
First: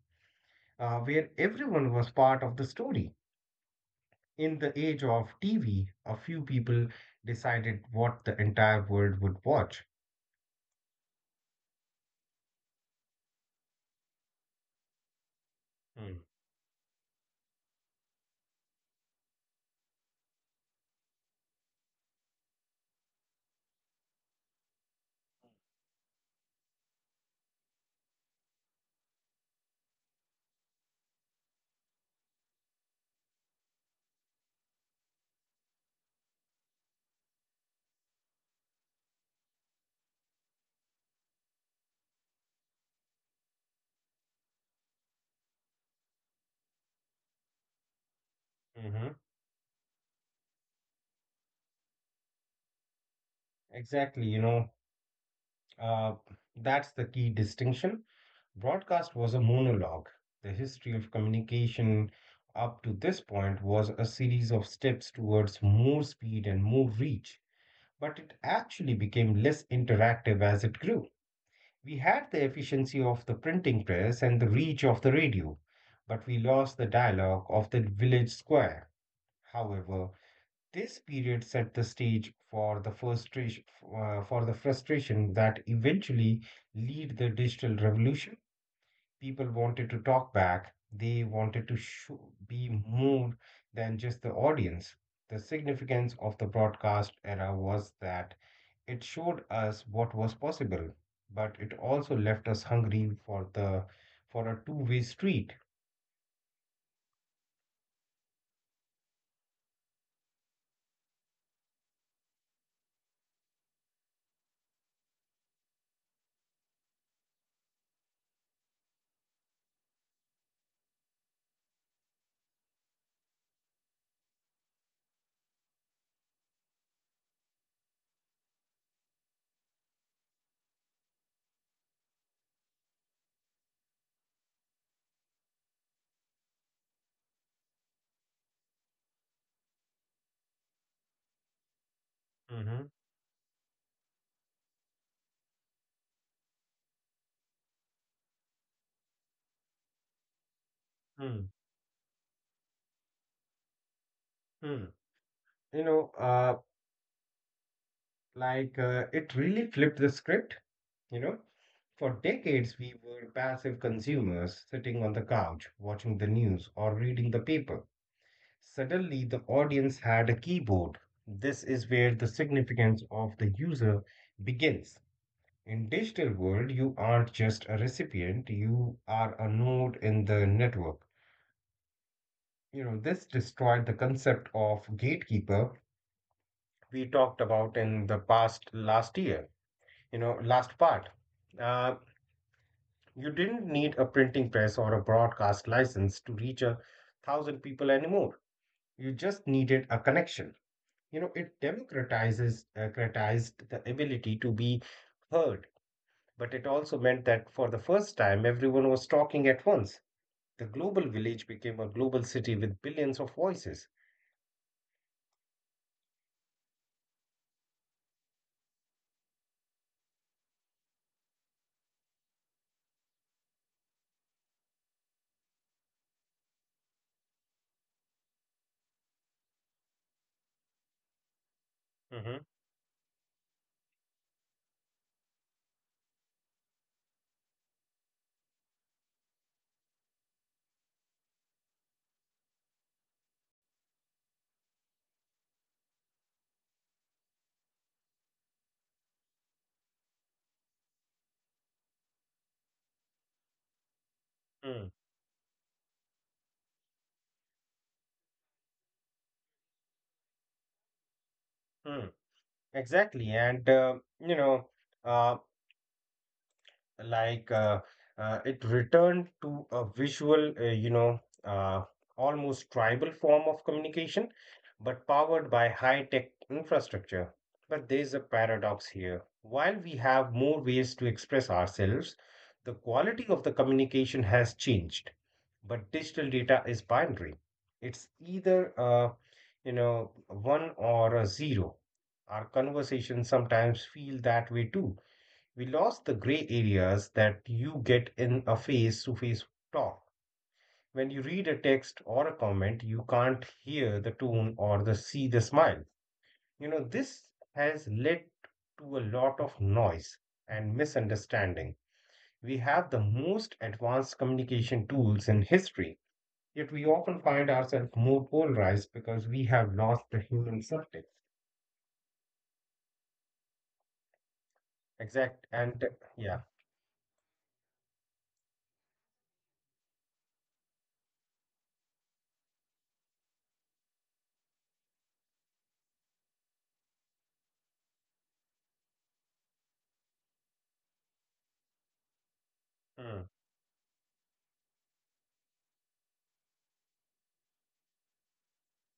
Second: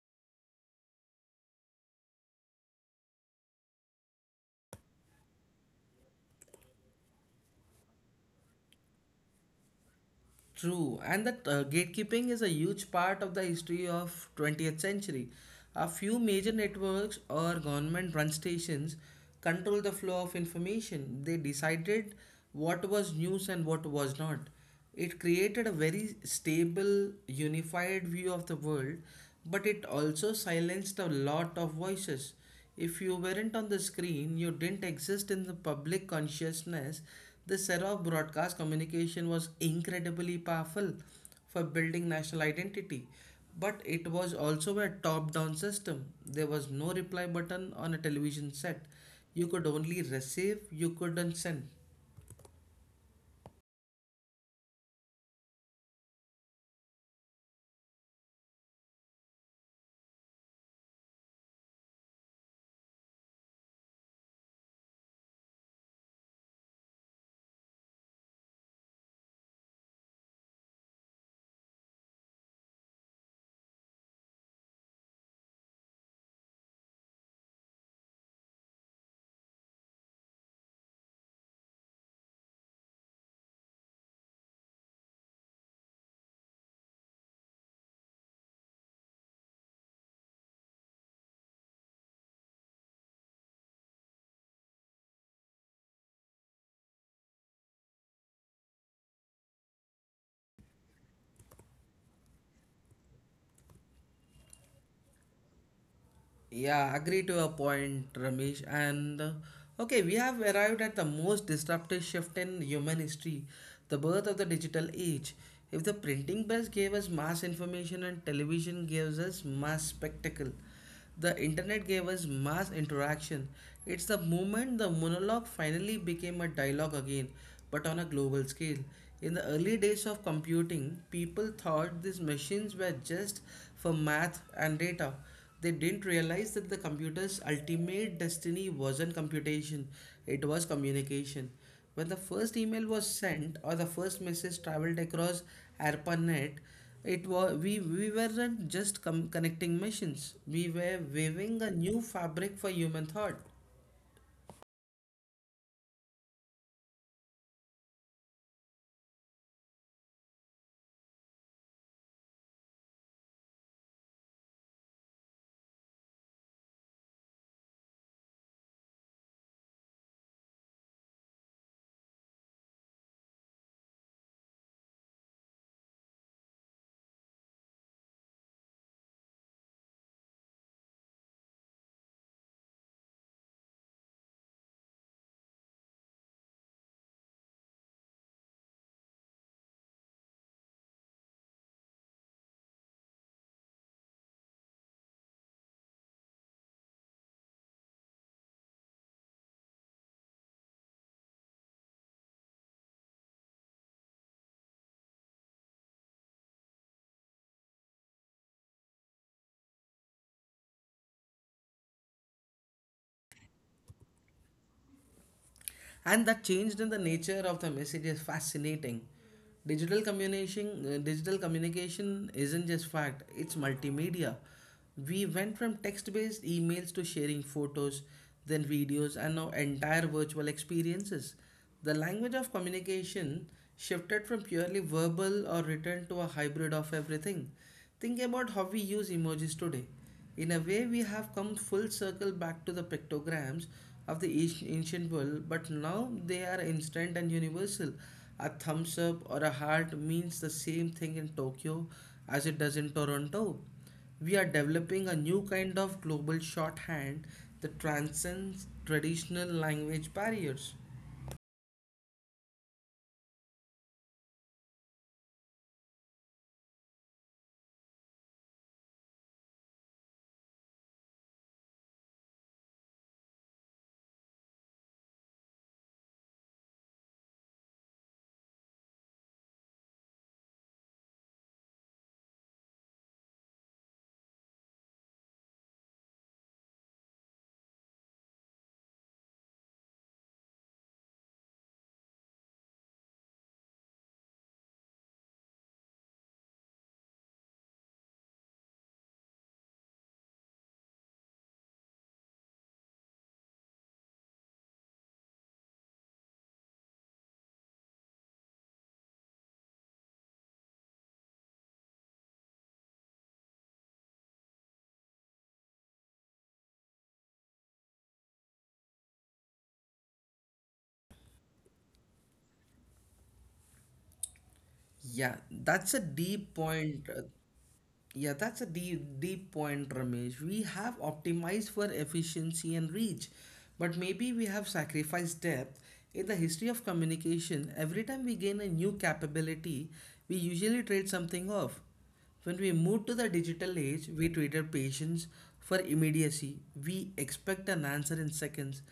Speaker 2: uh, where everyone was part of the story. In the age of T V, a few people decided what the entire world would watch.
Speaker 1: True, and that uh, gatekeeping is a huge part of the history of twentieth century. A few major networks or government-run stations control the flow of information. They decided what was news and what was not. It created a very stable, unified view of the world, but it also silenced a lot of voices. If you weren't on the screen, you didn't exist in the public consciousness. The era of broadcast communication was incredibly powerful for building national identity, but it was also a top down system. There was no reply button on a television set.
Speaker 2: Mm-hmm.
Speaker 1: You could only receive, you couldn't send.
Speaker 2: Exactly, you know, uh, that's the key distinction. Broadcast was a monologue. The history of communication up to this point was a series of steps towards more speed and more reach, but it actually became less interactive as it grew. We had the efficiency of the printing press and the reach of the radio, but we lost the dialogue of the village square. However, this period set the stage for the frustration, uh, for the frustration that eventually lead the digital revolution. People wanted to talk back. They wanted to show, be more than just the audience. The significance of the broadcast era was that it showed us what was possible, but it also left us hungry for the for a two-way street.
Speaker 1: Yeah, agree to a point, Ramesh. And uh, Okay, we have arrived at the most disruptive shift in human history: the birth of the digital age. If the printing press gave us mass information and television gives us mass spectacle, the internet gave us mass interaction. It's the moment the monologue finally became a dialogue again, but on a global scale. In the early days of computing, people thought these machines were just for math and data. They didn't realize that the computer's ultimate destiny wasn't computation, it was communication. When the first email was
Speaker 2: Hmm.
Speaker 1: sent or the first message traveled across ARPANET, it was we, we weren't just com- connecting machines. We were weaving
Speaker 2: Hmm.
Speaker 1: a new fabric for human thought.
Speaker 2: Hmm. You know, uh, like uh, it really flipped the script. You know, for decades we were passive consumers, sitting on the couch, watching the news or reading the paper. Suddenly, the audience had a keyboard. This is where the significance of the user begins. In digital world, you aren't just a recipient, you are a node in the network. You know, this destroyed the concept of gatekeeper we talked about in the past last year, you know, last part. Uh, you didn't need a printing press or a broadcast license to reach a thousand people anymore. You just needed a connection. You know, it democratizes democratized the ability to be heard, but it also meant that for the first time, everyone was talking at once. The global village became a global city with billions of voices.
Speaker 1: And that changed in the nature of the message is fascinating. Digital communication, uh, digital communication isn't just fact, it's multimedia. We went from text based emails to sharing photos, then videos, and now entire virtual experiences. The language
Speaker 2: Hmm.
Speaker 1: of communication shifted from purely verbal or written to a hybrid of everything. Think about how we use emojis today. In a way, we have come full circle back to the pictograms of the ancient ancient world, but now they are instant and universal. A thumbs up or a heart means the same thing in Tokyo as it does in Toronto. We are developing a new kind of global shorthand that transcends traditional language barriers.
Speaker 2: Mm-hmm. Exactly, and uh, you know, uh, like uh, uh, it returned to a visual, uh, you know, uh, almost tribal form of communication, but powered by high tech infrastructure. But there's a paradox here. While we have more ways to express ourselves, the quality of the communication has changed, but digital data is binary. It's either, uh, you know, one or a zero. Our conversations sometimes feel that way too. We lost the gray areas that you get in a face to face talk. When you read a text or a comment, you can't hear the tone or the see the smile. You know, this has led to a lot of noise and misunderstanding. We have the most advanced communication tools in history, yet we often find ourselves more polarized because we have lost the human subject.
Speaker 1: Yeah,
Speaker 2: Exact and
Speaker 1: that's a
Speaker 2: yeah.
Speaker 1: deep point. Yeah, that's a deep, deep point, Ramesh. We have optimized for efficiency and reach, but maybe we have sacrificed depth. In the history of communication, every time we gain a new capability, we usually trade something off. When we moved to
Speaker 2: Hmm,
Speaker 1: the digital age, we traded patience for immediacy. We expect an answer in seconds.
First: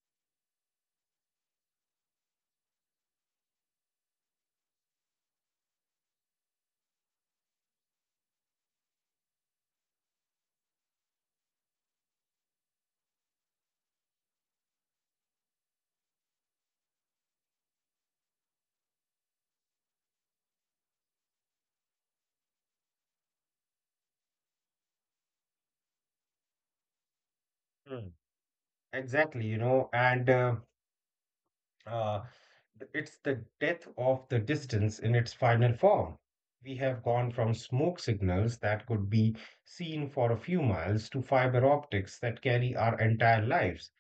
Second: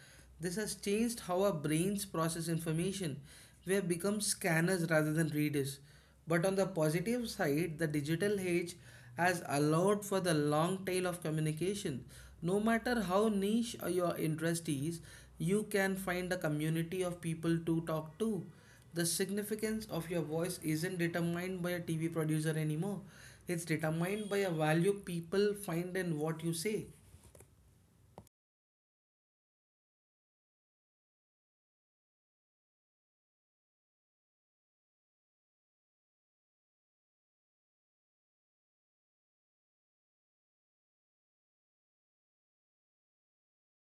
Speaker 1: This has changed how our brains process information. We have become scanners rather than readers. But on the positive side, the digital age has allowed for the long tail of communication. No matter how niche uh, your interest is, you can find a community of people to talk to. The significance of your voice isn't determined by a T V producer anymore. It's determined by a value people find in what you say.
Speaker 2: hmm. Exactly, you know, and uh, Uh, it's the death of the distance in its final form. We have gone from smoke signals that could be seen for a few miles to fiber optics that carry our entire lives.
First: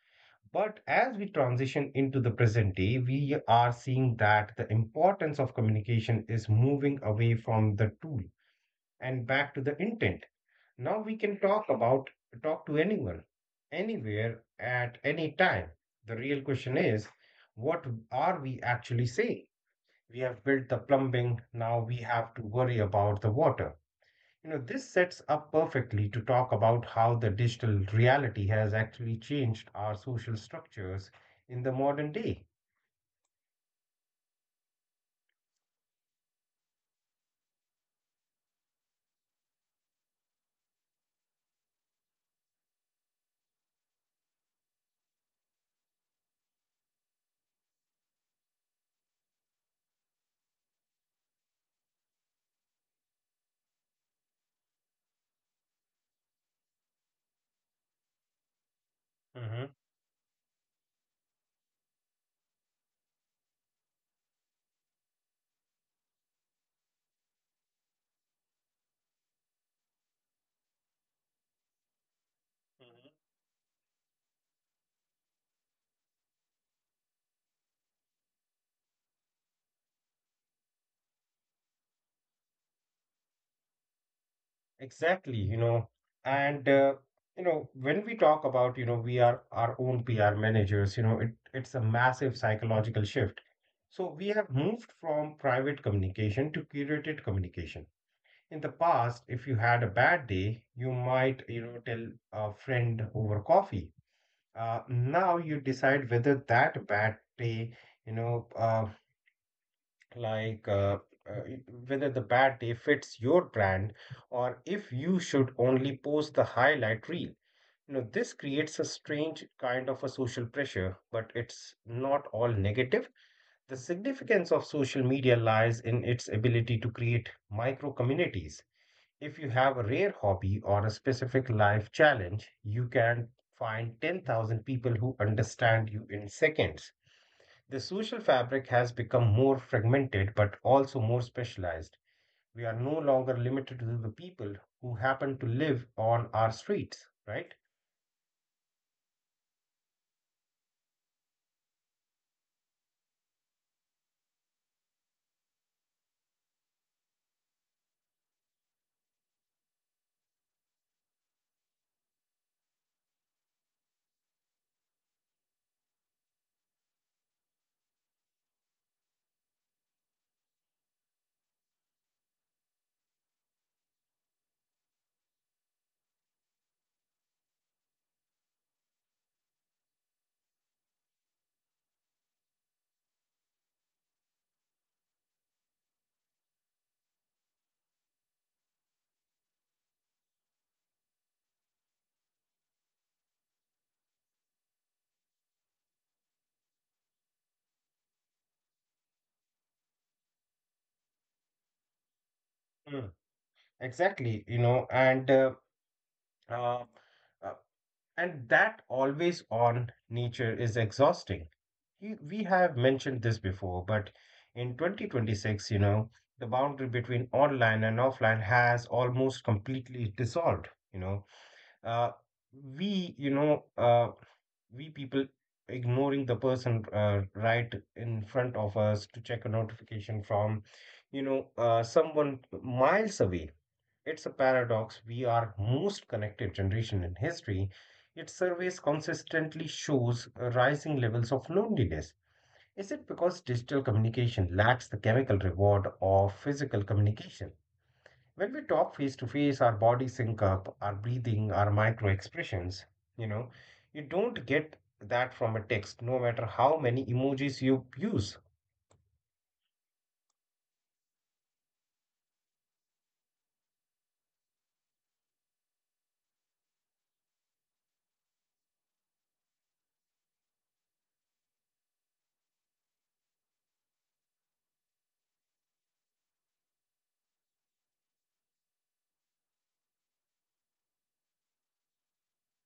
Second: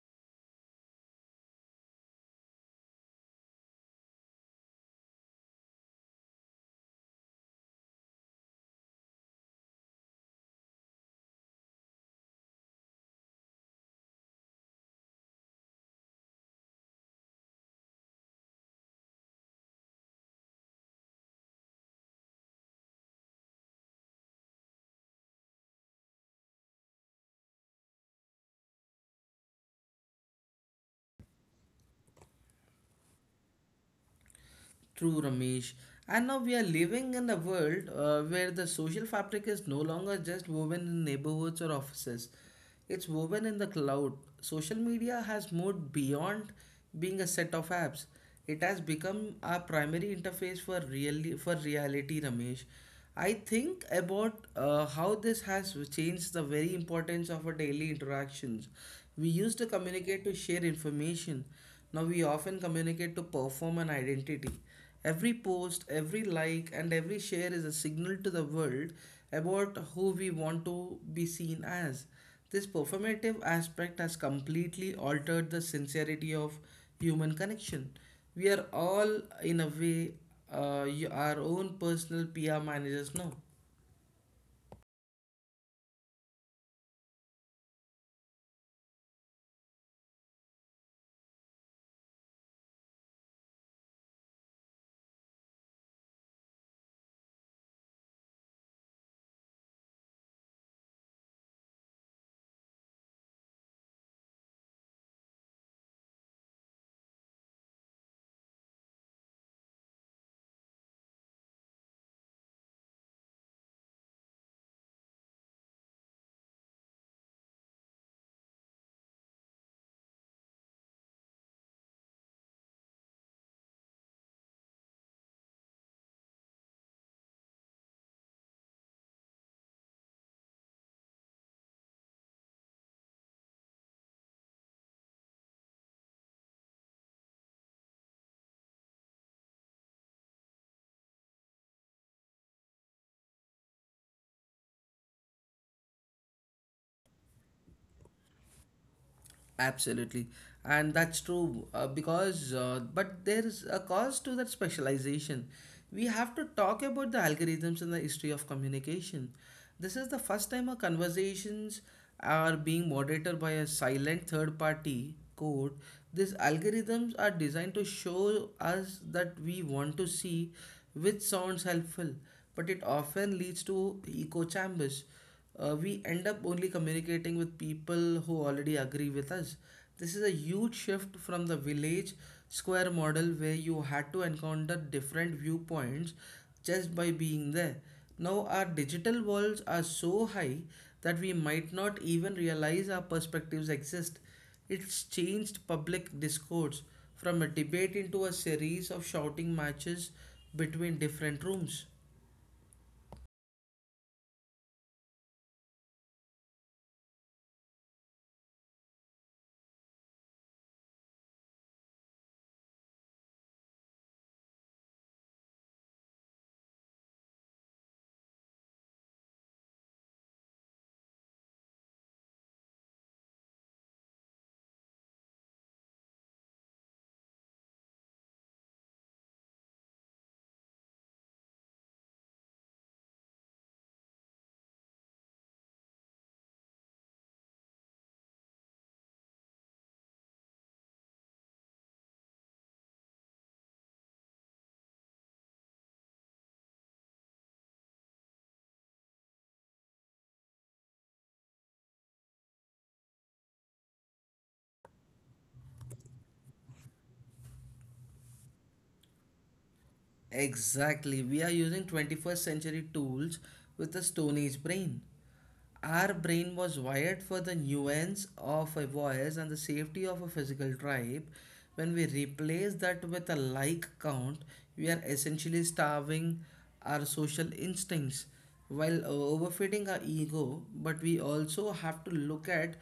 Speaker 2: But as we transition into the present day, we are seeing that the importance of communication is moving away from the tool and back to the intent. Now we can talk about talk to anyone, anywhere, at any time. The real question is, what are we actually saying? We have built the plumbing, now we have to worry about the water. You know, this sets up perfectly to talk about how the digital reality has actually changed our social structures in the modern day.
Speaker 1: True, Ramesh. And now we are living in a world uh, where the social fabric is no longer just woven in neighborhoods or offices. It's woven in the cloud. Social media has moved beyond being a set of apps. It has become our primary interface for really for reality, Ramesh. I think about uh, how this has changed the very importance of our daily interactions. We used to
Speaker 2: Mhm.
Speaker 1: communicate to share information. Now we often communicate to perform an identity. Every post, every like, and every share is a signal to the world about who we want to be seen as. This performative aspect has completely altered the sincerity of human connection. We are all, in a way, uh, y- our own personal P R managers now.
Speaker 2: Exactly, you know, and uh, you know, when we talk about, you know, we are our own P R managers, you know, it, it's a massive psychological shift. So we have moved from private communication to curated communication. In the past, if you had a bad day, you might, you know, tell a friend over coffee. Uh, now you decide whether that bad day, you know, uh, like uh, uh, it- whether the bad day fits your brand or if you should only post the highlight reel. You know, this creates a strange kind of a social pressure, but it's not all negative. The significance of social media lies in its ability to create micro communities. If you have a rare hobby or a specific life challenge, you can find ten thousand people who understand you in seconds. The social fabric has become more fragmented but also more specialized. We are no longer limited to the people who happen to live on our streets, right?
Speaker 1: Absolutely. And that's true uh, because, uh, but there is a cost to that specialization. We have to talk about the algorithms in the history of communication. This is the first time our conversations are being moderated by a silent third party code. These algorithms are designed to show us that we want to see, which sounds helpful, but it often leads to echo chambers. Uh, we end up only communicating with people who already agree with us. This is a huge shift from the village square model where you had to encounter different viewpoints just by being there. Now, our digital walls are so high that we might not even realize our perspectives exist. It's changed public discourse from a debate into a series of shouting matches between different rooms.
Speaker 2: Mm. Exactly, you know, and uh, uh, uh, and that always on nature is exhausting. We we have mentioned this before, but in twenty twenty-six, you know, the boundary between online and offline has almost completely dissolved, you know uh, we you know uh, we people ignoring the person uh, right in front of us to check a notification from you know uh, someone miles away. It's a paradox: we are most connected generation in history, its surveys consistently shows uh, rising levels of loneliness. Is it because digital communication lacks the chemical reward of physical communication? When we talk face to face our body sync up, our breathing, our micro expressions, you know, you don't get that from a text, no matter how many emojis you use.
Speaker 1: Exactly. We are using twenty-first century tools with a Stone Age brain. Our brain was wired for the nuance of a voice and the safety of a physical tribe. When we replace that with a like count, we are essentially starving our social instincts while uh, overfeeding our ego. But we also have to look at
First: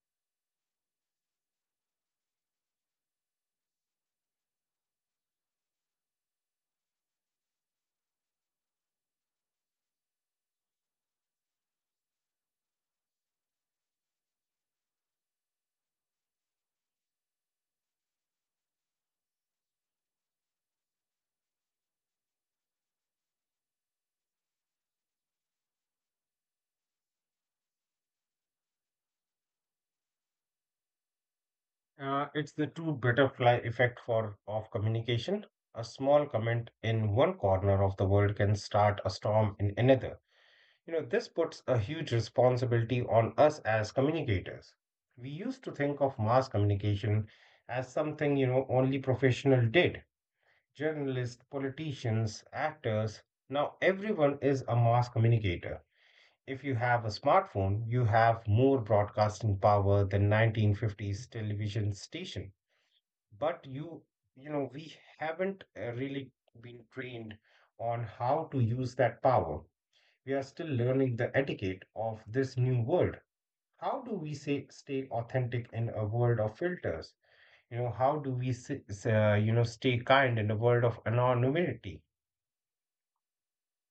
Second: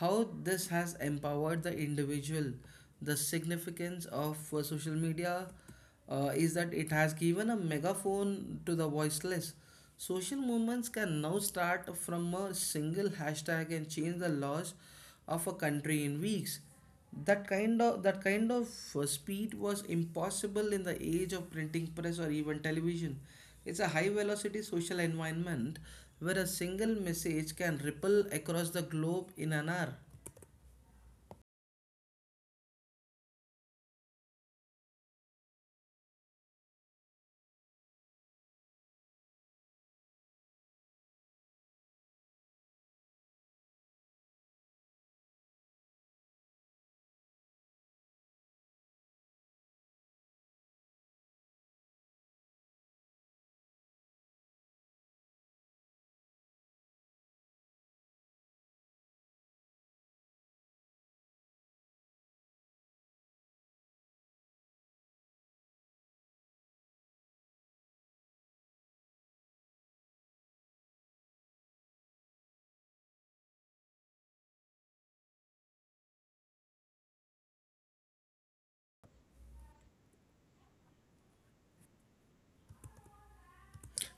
Speaker 1: how this has empowered the individual. The significance of uh, social media uh, is that it has given a megaphone to the voiceless. Social movements can now start from a single hashtag and change the laws of a country in weeks. That kind of that kind of uh, speed was impossible in the age of printing press or even television. It's a high velocity social environment where a single message can ripple across the globe in an hour.
Speaker 2: uh, It's the true butterfly effect for of communication. A small comment in one corner of the world can start a storm in another. You know, this puts a huge responsibility on us as communicators. We used to think of mass communication as something, you know, only professional did: journalists, politicians, actors. Now, everyone is a mass communicator. If you have a smartphone, you have more broadcasting power than nineteen fifties television station. But you, you know, we haven't uh, really been trained on how to use that power. We are still learning the etiquette of this new world. How do we say, stay authentic in a world of filters? You know, how do we s- s- uh, you know stay kind in a world of anonymity?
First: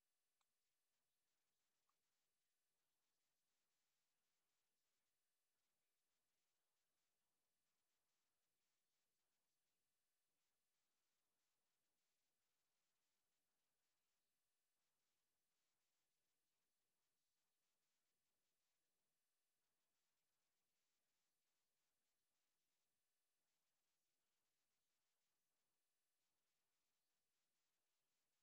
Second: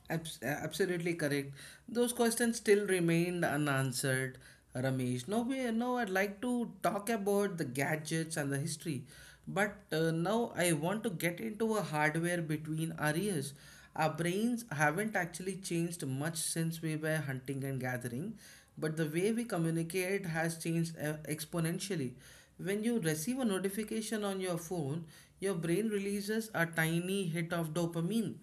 Speaker 1: Abs- absolutely correct. Those questions still remained unanswered, Ramesh. Now, we, now I'd like to talk about the gadgets and the history, but uh, now I want to get into a hardware between our ears. Our brains haven't actually changed much since we were hunting and gathering, but the way we communicate has changed uh, exponentially. When you receive a notification on your phone, your brain releases a tiny hit of dopamine.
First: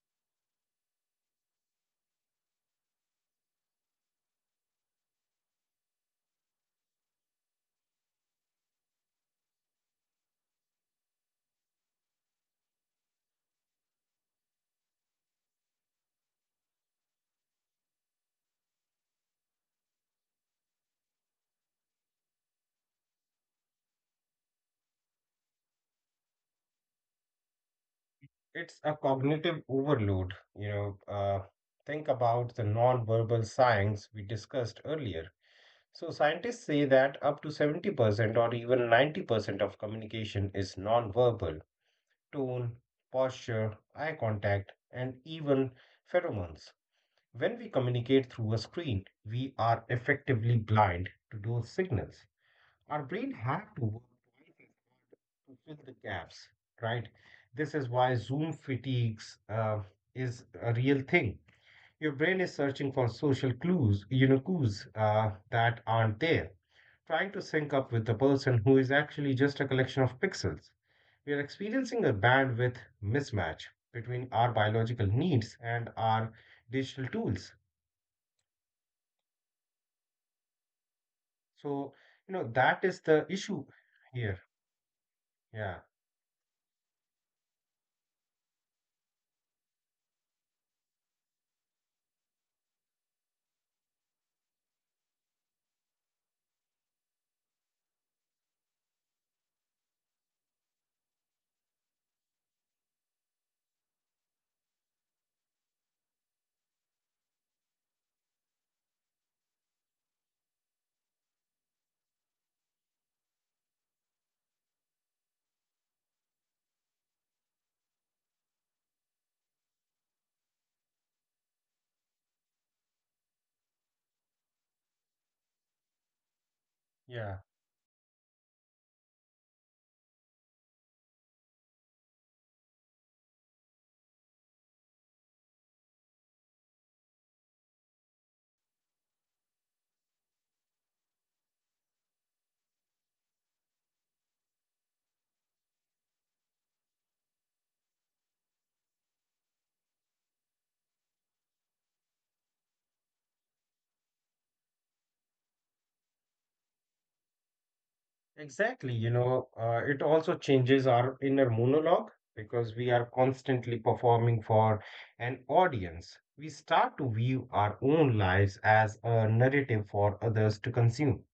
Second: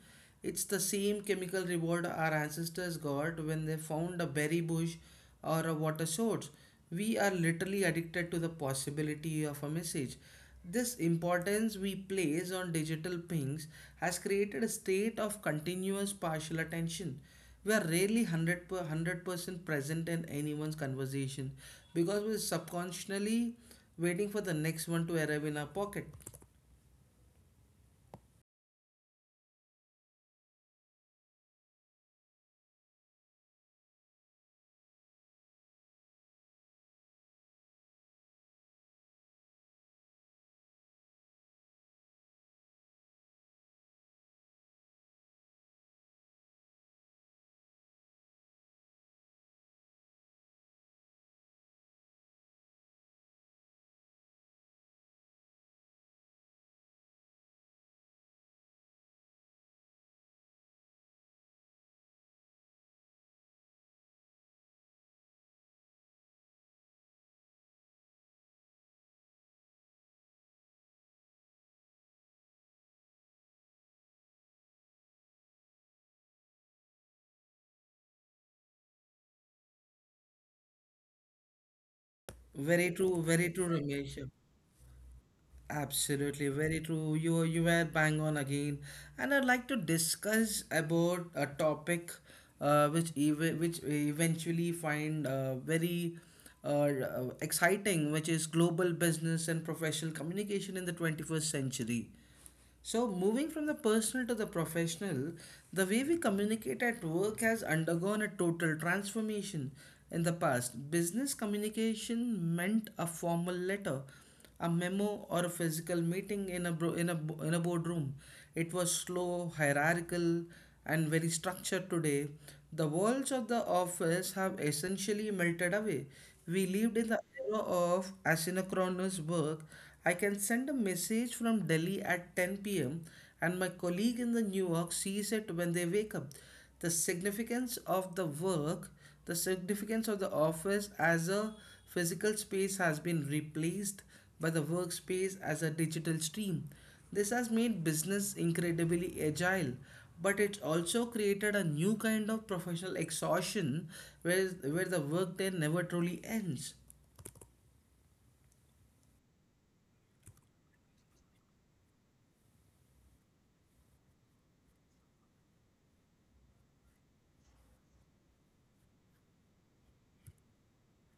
Speaker 1: It's the same chemical reward our ancestors got when they found a berry bush or a water source. We are literally addicted to the possibility of a message. This importance we place on digital pings has created a state of continuous partial attention. We are rarely one hundred per, one hundred percent present in anyone's conversation because we're subconsciously waiting for the next one to arrive in our pocket.
Speaker 2: It's a cognitive overload. You know, uh, think about the non-verbal signs we discussed earlier. So scientists say that up to seventy percent or even ninety percent of communication is non-verbal. Tone, posture, eye contact, and even pheromones. When we communicate through a screen, we are effectively blind to those signals. Our brain has to work to fill the gaps, right? This is why Zoom fatigues uh, is a real thing. Your brain is searching for social clues, you know, clues uh, that aren't there, trying to sync up with the person who is actually just a collection of pixels. We are experiencing a bandwidth mismatch between our biological needs and our digital tools. So, you know, that is
Speaker 1: Very
Speaker 2: the
Speaker 1: true, very
Speaker 2: issue
Speaker 1: true,
Speaker 2: here.
Speaker 1: Ramesh.
Speaker 2: Yeah,
Speaker 1: Absolutely, very true. You you were bang on again, and I'd like to discuss about a topic, uh, which ev- which we eventually find uh, very uh, uh, exciting, which is global business and professional communication in the twenty-first century. So, moving from the personal to the professional, the way we communicate at work has undergone a total transformation. In the past, business communication meant a formal letter, a memo, or a physical meeting in a, bro- in a, bo- in a boardroom. It was slow, hierarchical, and very structured today. The walls of the office have essentially melted away. We lived in
Speaker 2: yeah.
Speaker 1: the era of asynchronous work. I can send a message from Delhi at ten p m, and my colleague in the New York sees it when they wake up. The significance of the work, the significance of the office as a physical space has been replaced by the workspace as a digital stream. This has made business incredibly agile, but it's also created a new kind of professional exhaustion where, where the workday never truly ends.
Speaker 2: Exactly, you know, uh, it also changes our inner monologue because we are constantly performing for an audience. We start to view our own lives as a narrative for others to consume.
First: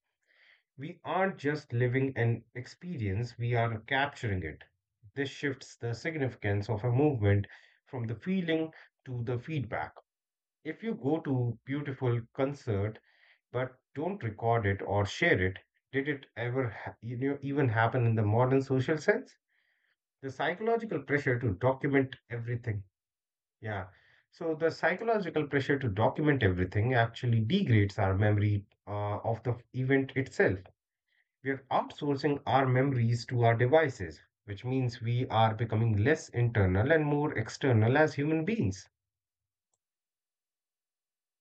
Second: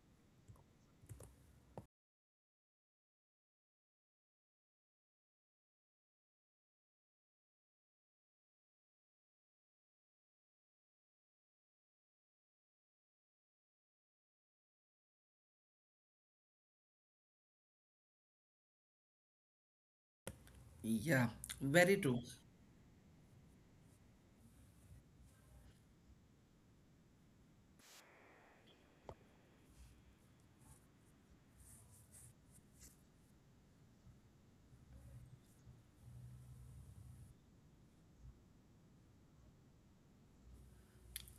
Speaker 2: We aren't just living an experience, we are capturing it. This shifts the significance of a movement from the feeling to the feedback. If you go to beautiful concert but don't record it or share it. Did it ever ha- You know, even happen in the modern social sense? The psychological
Speaker 1: Yeah,
Speaker 2: pressure to
Speaker 1: very
Speaker 2: document
Speaker 1: true.
Speaker 2: everything. Yeah. So the psychological pressure to document everything actually degrades our memory uh, of the event itself. We are outsourcing our memories to our devices, which means we are becoming less internal and more external as human beings.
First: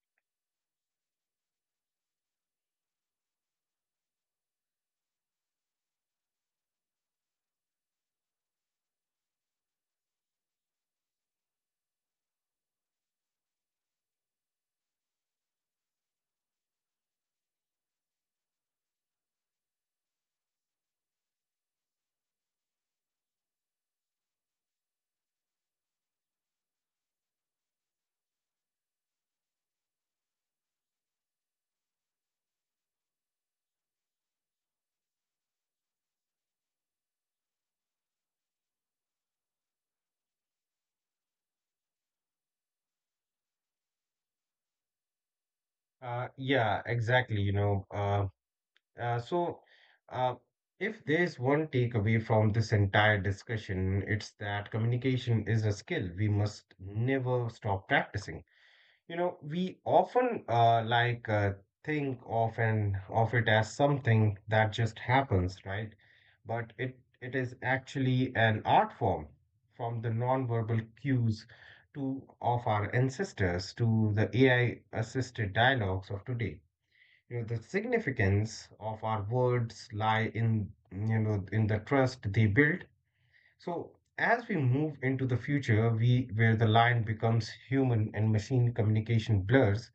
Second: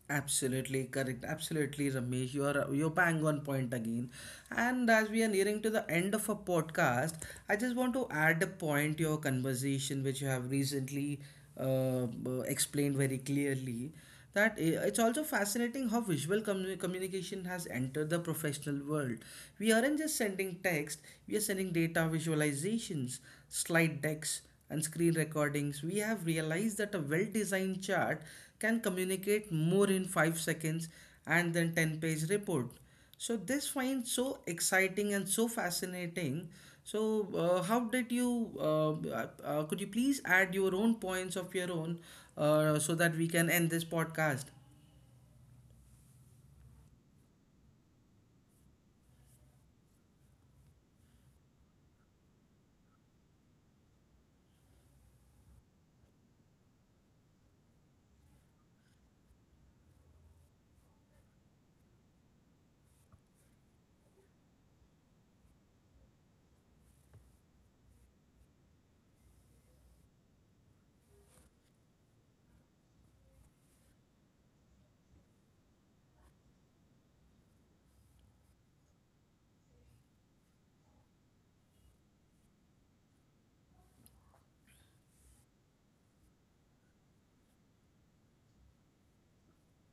Speaker 1: Absolutely correct. Absolutely, Ramesh. You are you're bang on point again. And as we are nearing to the end of a podcast, I just want to add a point to your conversation, which you have recently uh, b- explained very clearly. That i- it's also fascinating how visual commu- communication has entered the professional world. We aren't just sending text; we are sending data visualizations, slide decks and screen recordings. We have realized that a well designed chart can communicate more in five seconds and than ten page report. So, this finds so exciting and so fascinating. So, uh, how did you, uh, uh, uh, could you please add your own points of your own uh, so that we can end this podcast?
Speaker 2: Uh, yeah, exactly. You know, uh, Uh, so, uh, if there's one takeaway from this entire discussion, it's that communication is a skill we must never stop practicing. You know, we often uh, like uh, think of and of it as something that just happens, right? But it it is actually an art form, from the nonverbal cues to of our ancestors to the A I-assisted dialogues of today. You know, the significance of our words lie in, you know, in the trust they build. So as we move into the future, we where the line becomes human and machine communication blurs,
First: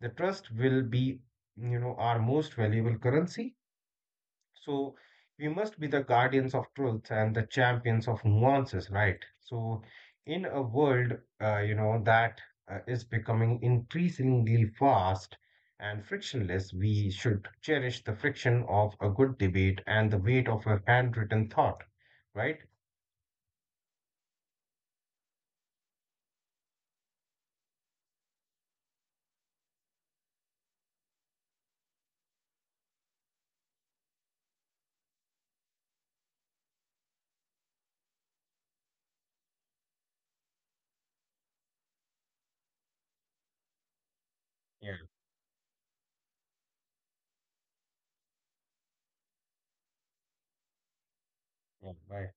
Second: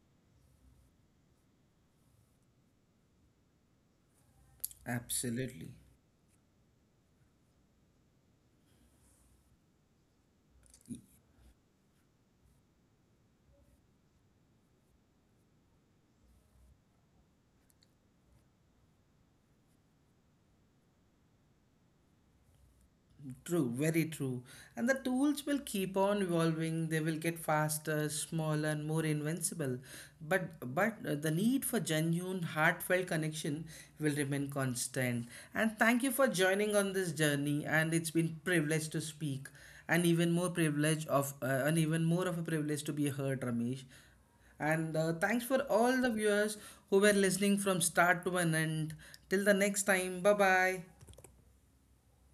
Speaker 2: the trust will be, you know, our most valuable currency. So we
Speaker 1: Absolutely.
Speaker 2: must be the guardians of truth and the champions of nuances, right? So in a world, uh, you know, that uh, is becoming increasingly fast and frictionless, we should cherish the friction of a good debate and the weight of a handwritten thought, right?
Speaker 1: True, very true. And the tools will keep on evolving. They will get faster, smaller, and more invincible. But but uh, the need for genuine, heartfelt connection will remain constant. And thank you for joining on this journey. And it's been privilege to speak, and even more privilege of uh, and even more of a privilege to be heard, Ramesh.
Speaker 2: Yeah,
Speaker 1: And uh, Thanks for all the viewers who were listening from start to an end. Till the next time, bye bye.
Speaker 2: yeah, right.